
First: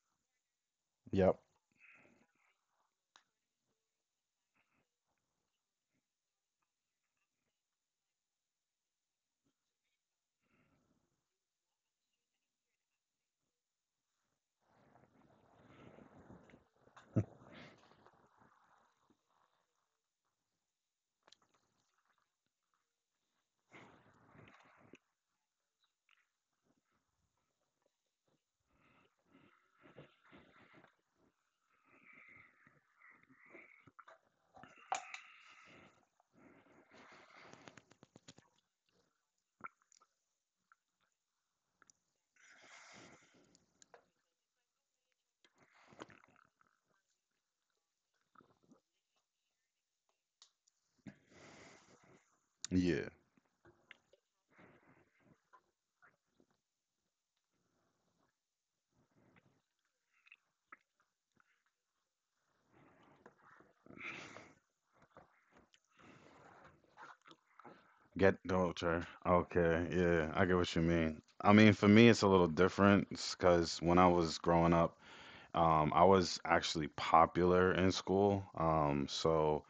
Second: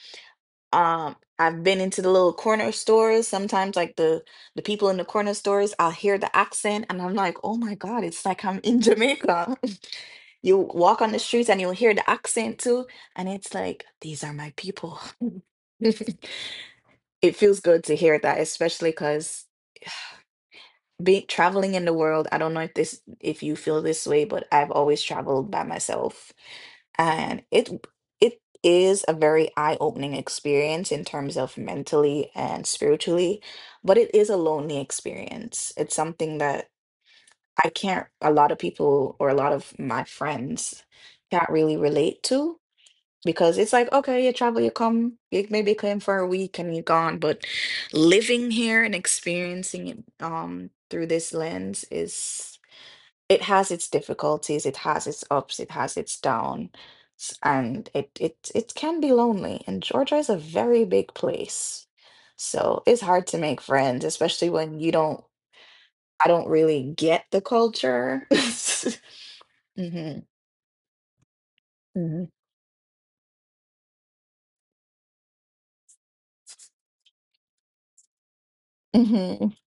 [SPEAKER 2] Yep.
[SPEAKER 1] I've been into the little corner stores. Sometimes, like the people in the corner stores, I'll hear the accent, and I'm like, oh my God, it's like I'm in Jamaica. You walk on the streets and you'll hear the accent too, and it's like, these are my people. It feels good to hear that, especially because being traveling in the world, I don't know if this if you feel this way, but I've always traveled by myself. And it is a very eye-opening experience in terms of mentally and spiritually, but it is a lonely experience. It's something that I can't a lot of people or a lot of my friends can't really relate to, because it's like, okay, you travel, you come, you maybe come for a week and you're gone. But living here and experiencing it through this lens, is
[SPEAKER 2] Yeah.
[SPEAKER 1] it has its difficulties, it has its ups, it has its downs, and it can be lonely. And Georgia is a very big place, so it's hard to make friends, especially when you don't, I don't really get the culture.
[SPEAKER 2] Get culture. Okay.
[SPEAKER 1] hmm
[SPEAKER 2] Yeah, I get what you mean. I mean, for me, it's
[SPEAKER 1] hmm
[SPEAKER 2] a little different because when I was growing up, I was actually popular in school. Um,
[SPEAKER 1] hmm
[SPEAKER 2] so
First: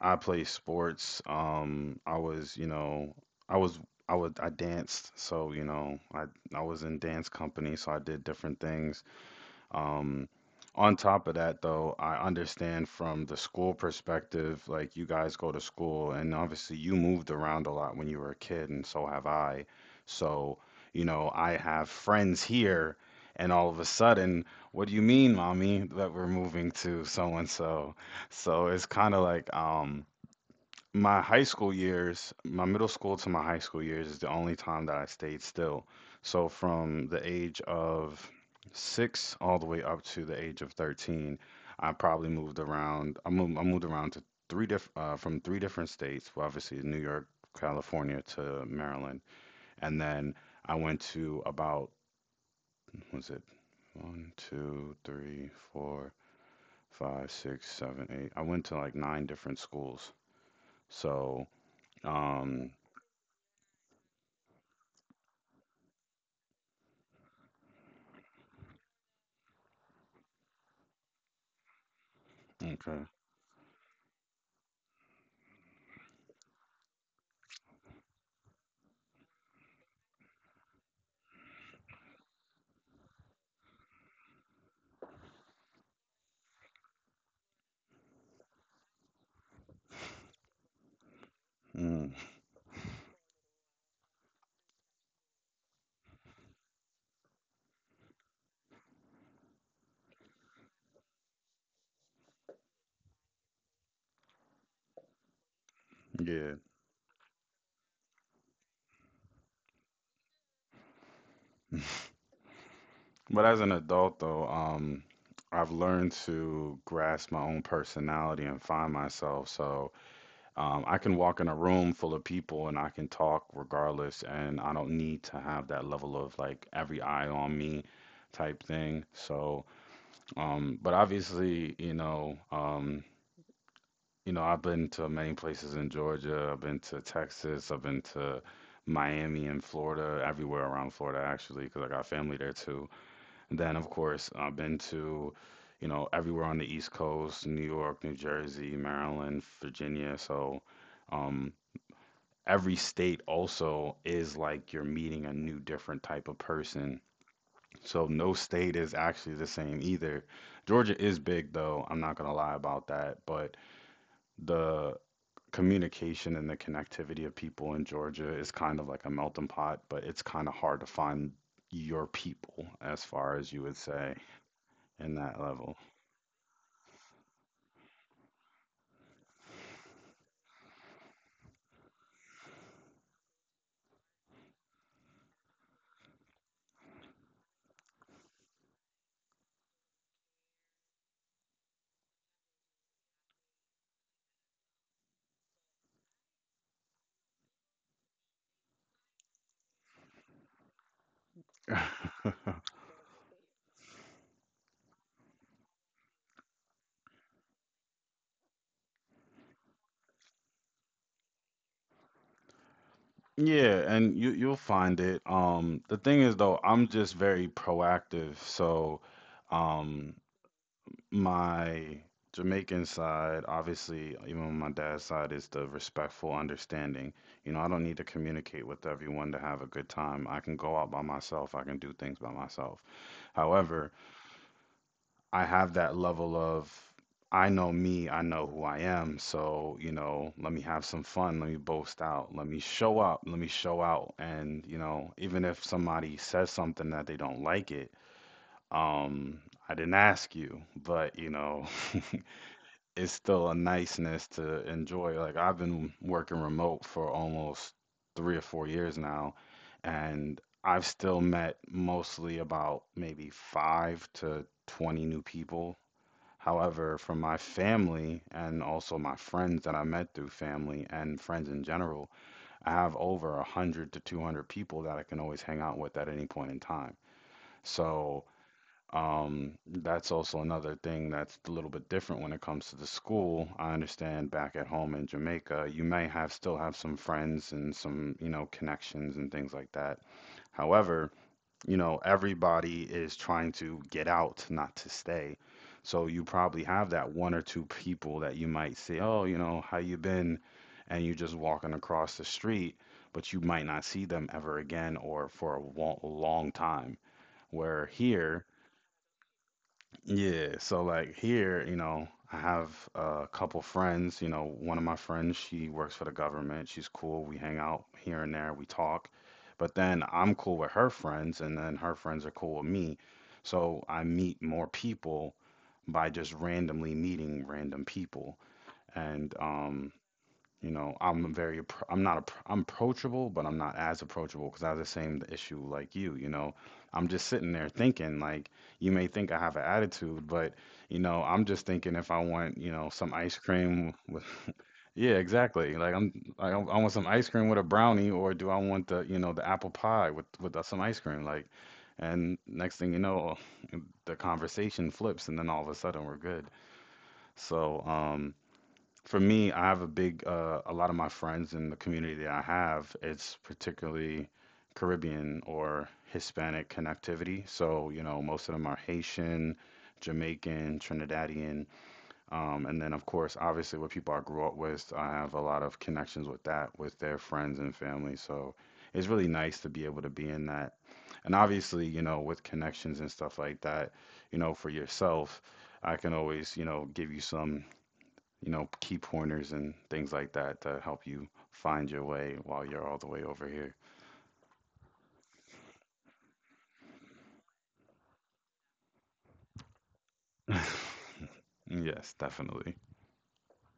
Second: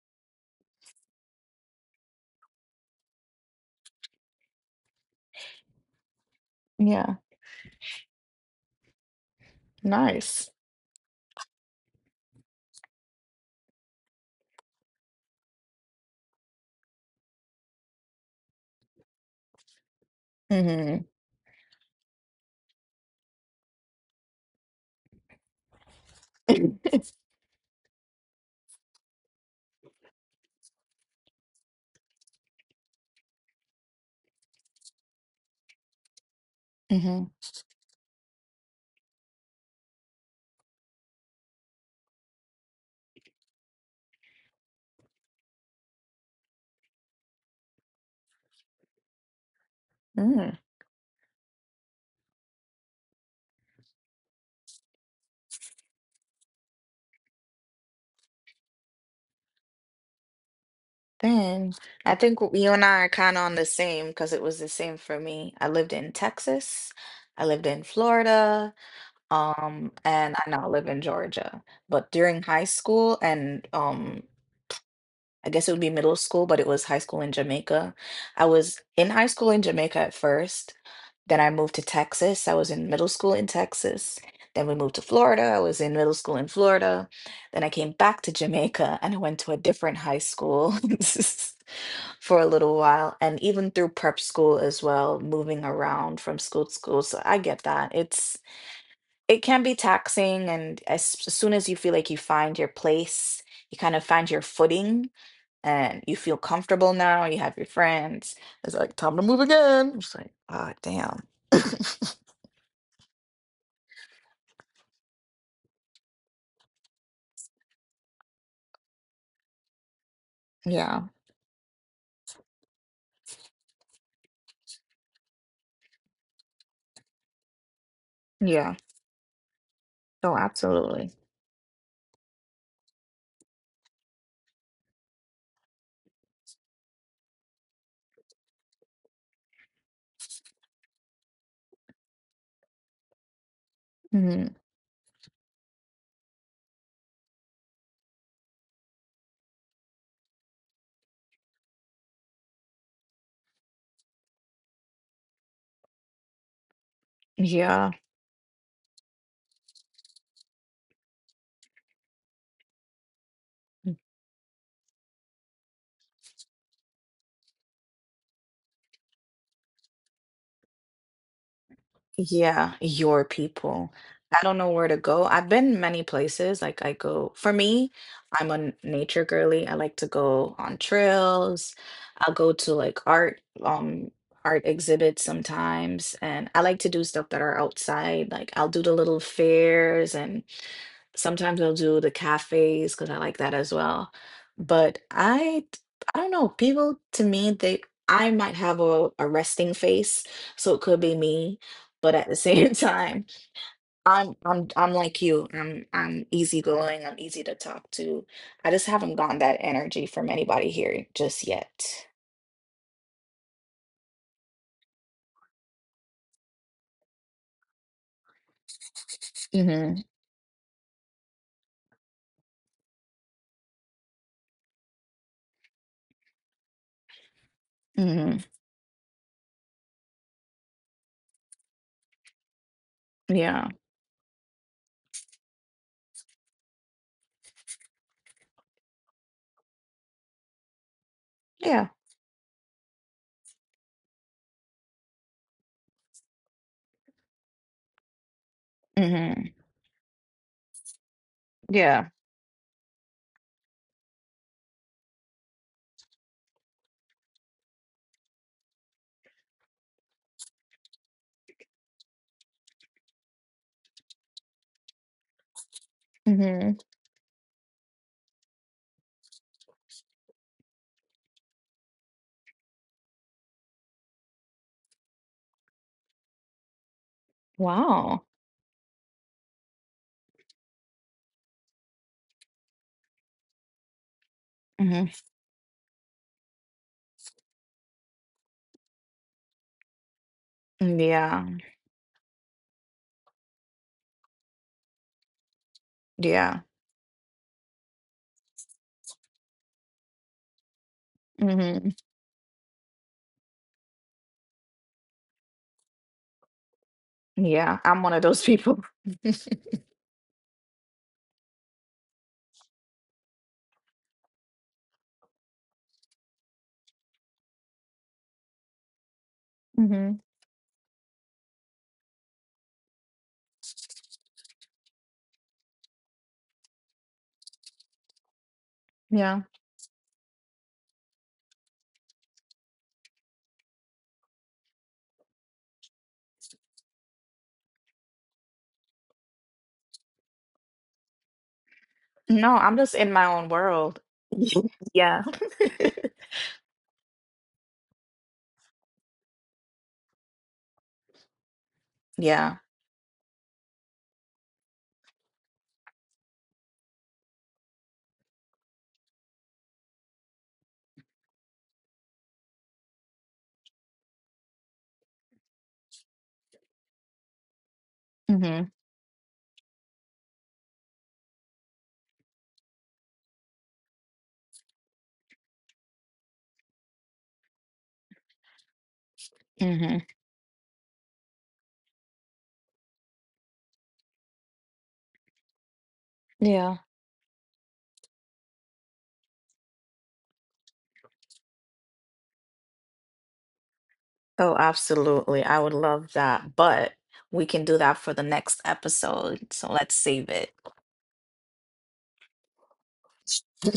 [SPEAKER 2] I play sports. I was, I would, I danced. So, you know, I was in
[SPEAKER 1] yeah.
[SPEAKER 2] dance company, so I did different things. Um,
[SPEAKER 1] Nice.
[SPEAKER 2] on top of that, though, I understand from the school perspective, like you guys go to school, and obviously you moved around a lot when you were a kid, and so have I. So,
[SPEAKER 1] hmm
[SPEAKER 2] you know, I have friends here, and all of a sudden, what do you mean, mommy, that we're moving to so and so? So it's kind of like, my middle school to my high school years is the only time that I stayed still. So from
[SPEAKER 1] hmm
[SPEAKER 2] the age of 6 all the way up to the age of 13, I probably moved around. I moved around to from three different states, well, obviously New York, California to Maryland. And then
[SPEAKER 1] Mm,
[SPEAKER 2] I went to about, was it one, two, three, four, five, six, seven, eight. I went to like nine different schools. So,
[SPEAKER 1] then I think
[SPEAKER 2] um,
[SPEAKER 1] you and I are kind of on the same, because it was the same for me. I lived in Texas, I lived in Florida, and I now live in Georgia. But during high
[SPEAKER 2] okay.
[SPEAKER 1] school and um, I guess it would be middle school, but it was high school in Jamaica. I was in high school in Jamaica at first. Then I moved to Texas. I was in middle school in Texas. Then we moved to Florida. I was in middle school in Florida. Then I came back to Jamaica and I went to a different high school
[SPEAKER 2] Mm,
[SPEAKER 1] for a little while. And even through prep school as well, moving around from school to school. So I get that. It's, it can be taxing. And as soon as you feel like you find your place, you kind of find your footing and you feel
[SPEAKER 2] yeah.
[SPEAKER 1] comfortable now, you have your friends. It's like time to move again. It's like, ah, damn.
[SPEAKER 2] But as an adult, though, I've learned to grasp my own personality and find myself. So I
[SPEAKER 1] Yeah.
[SPEAKER 2] can walk in a room full of people, and I can talk regardless, and I don't need to have that level of like every eye on me type
[SPEAKER 1] Yeah.
[SPEAKER 2] thing. So,
[SPEAKER 1] Oh,
[SPEAKER 2] but
[SPEAKER 1] absolutely.
[SPEAKER 2] obviously, you know, you know, I've been to many places in Georgia. I've been to Texas. I've been to Miami and Florida, everywhere around Florida actually, because I got family there too. And then, of course, I've
[SPEAKER 1] Mhm.
[SPEAKER 2] been to, you know, everywhere on the East Coast, New York, New Jersey, Maryland, Virginia. So, um, every state also is like you're meeting a new, different type of person. So,
[SPEAKER 1] Yeah.
[SPEAKER 2] no state is actually the same either. Georgia is big, though. I'm not gonna lie about that, but the communication and the connectivity of people in Georgia is kind of like a melting pot, but it's kind of hard to find your people
[SPEAKER 1] Yeah,
[SPEAKER 2] as far
[SPEAKER 1] your
[SPEAKER 2] as you would
[SPEAKER 1] people.
[SPEAKER 2] say
[SPEAKER 1] I don't know where to
[SPEAKER 2] in that
[SPEAKER 1] go. I've
[SPEAKER 2] level.
[SPEAKER 1] been many places. Like I go, for me, I'm a nature girly. I like to go on trails. I'll go to like art, art exhibits sometimes, and I like to do stuff that are outside. Like I'll do the little fairs and sometimes I'll do the cafes because I like that as well. But I don't know. People to me, they I might have a resting face, so it could be me. But at the same time, I'm like you. I'm easygoing. I'm easy to talk to. I just haven't gotten that energy from anybody here just yet.
[SPEAKER 2] Yeah, and you'll find it. The thing is though, I'm just very proactive, so um
[SPEAKER 1] hmm
[SPEAKER 2] my Jamaican side, obviously, even on my dad's side, is the respectful understanding. You know, I don't need to
[SPEAKER 1] hmm
[SPEAKER 2] communicate with everyone to have a good time. I can go out by myself, I can do things by myself.
[SPEAKER 1] Yeah.
[SPEAKER 2] However, I have that level of, I know me, I know who I am. So, you know, let me have some fun, let me boast
[SPEAKER 1] Yeah.
[SPEAKER 2] out, let me show up, let me show out. And, you know, even if somebody says something that they don't like it, um, I
[SPEAKER 1] hmm
[SPEAKER 2] didn't ask you, but, you know,
[SPEAKER 1] Yeah.
[SPEAKER 2] it's still a niceness to enjoy. Like I've been working remote for almost 3 or 4 years now, and I've still met mostly about maybe five to 20 new people.
[SPEAKER 1] hmm
[SPEAKER 2] However, from my family and also my friends that I met through family and friends in general, I have over 100 to 200 people that I can always hang out with at any point in time. So
[SPEAKER 1] Wow.
[SPEAKER 2] that's also another thing that's a little bit different when it comes to the school. I understand back at home in
[SPEAKER 1] hmm
[SPEAKER 2] Jamaica, you may have still have some friends and some, you know, connections and things like that. However,
[SPEAKER 1] Yeah.
[SPEAKER 2] you know, everybody is trying to get out, not to stay. So you probably
[SPEAKER 1] Yeah.
[SPEAKER 2] have that one or two people that you might say, "Oh, you know, how you been?" and you just walking
[SPEAKER 1] hmm
[SPEAKER 2] across the street, but you might not see them ever again or for a long time. Where
[SPEAKER 1] Yeah, I'm one of
[SPEAKER 2] here,
[SPEAKER 1] those people.
[SPEAKER 2] yeah, so like here, you know, I have a couple friends. You know, one of my friends, she works for the government. She's cool. We hang out here and there, we talk. But then
[SPEAKER 1] Mhm.
[SPEAKER 2] I'm cool with her friends, and then her friends are cool with me. So I meet more people by just randomly meeting random people. And
[SPEAKER 1] Yeah.
[SPEAKER 2] you know, I'm very, I'm not, I'm approachable, but I'm not as approachable because I have the same issue like you. You know, I'm just sitting there thinking, like, you may think I have an attitude, but, you know, I'm just thinking if I want,
[SPEAKER 1] No,
[SPEAKER 2] you
[SPEAKER 1] I'm
[SPEAKER 2] know,
[SPEAKER 1] just
[SPEAKER 2] some
[SPEAKER 1] in my
[SPEAKER 2] ice
[SPEAKER 1] own
[SPEAKER 2] cream
[SPEAKER 1] world.
[SPEAKER 2] with, yeah,
[SPEAKER 1] Yeah.
[SPEAKER 2] exactly. Like, I'm, like, I want some ice cream with a brownie, or do I want the, you know, the apple pie with some ice cream? Like, and
[SPEAKER 1] Yeah.
[SPEAKER 2] next thing you know, the conversation flips, and then all of a sudden we're good. So, for me, I have a lot of my friends in the community that I have, it's particularly Caribbean or Hispanic connectivity. So, you know, most of them
[SPEAKER 1] Mhm.
[SPEAKER 2] are Haitian, Jamaican, Trinidadian. And then, of course, obviously, what people I grew up with, I have a lot of connections with that, with their friends and family. So it's really nice to be able
[SPEAKER 1] Mhm.
[SPEAKER 2] to be in that. And obviously, you know, with connections and stuff like that, you know, for yourself, I can always, you
[SPEAKER 1] Yeah.
[SPEAKER 2] know, give you some key pointers and things like that to help you find your way while you're all the way over here.
[SPEAKER 1] Oh, absolutely. I would love that, but we can do that for the next episode. So let's save it.
[SPEAKER 2] Yes, definitely.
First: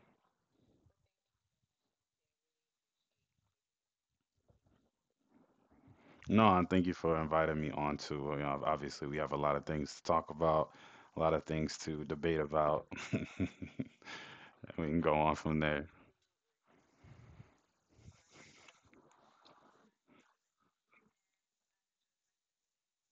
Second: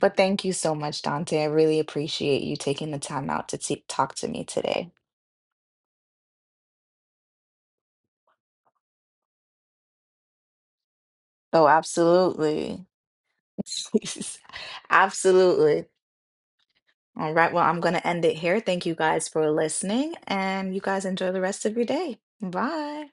[SPEAKER 1] But thank you so much, Dante. I really appreciate you taking the time out to t talk to me today.
[SPEAKER 2] No, and thank you for inviting me on to, you know, obviously we have a lot of things to talk about, a lot of
[SPEAKER 1] Oh,
[SPEAKER 2] things to debate
[SPEAKER 1] absolutely.
[SPEAKER 2] about, we can go on from
[SPEAKER 1] Absolutely.
[SPEAKER 2] there.
[SPEAKER 1] All right, well, I'm going to end it here. Thank you guys for listening, and you guys enjoy the rest of your day. Bye.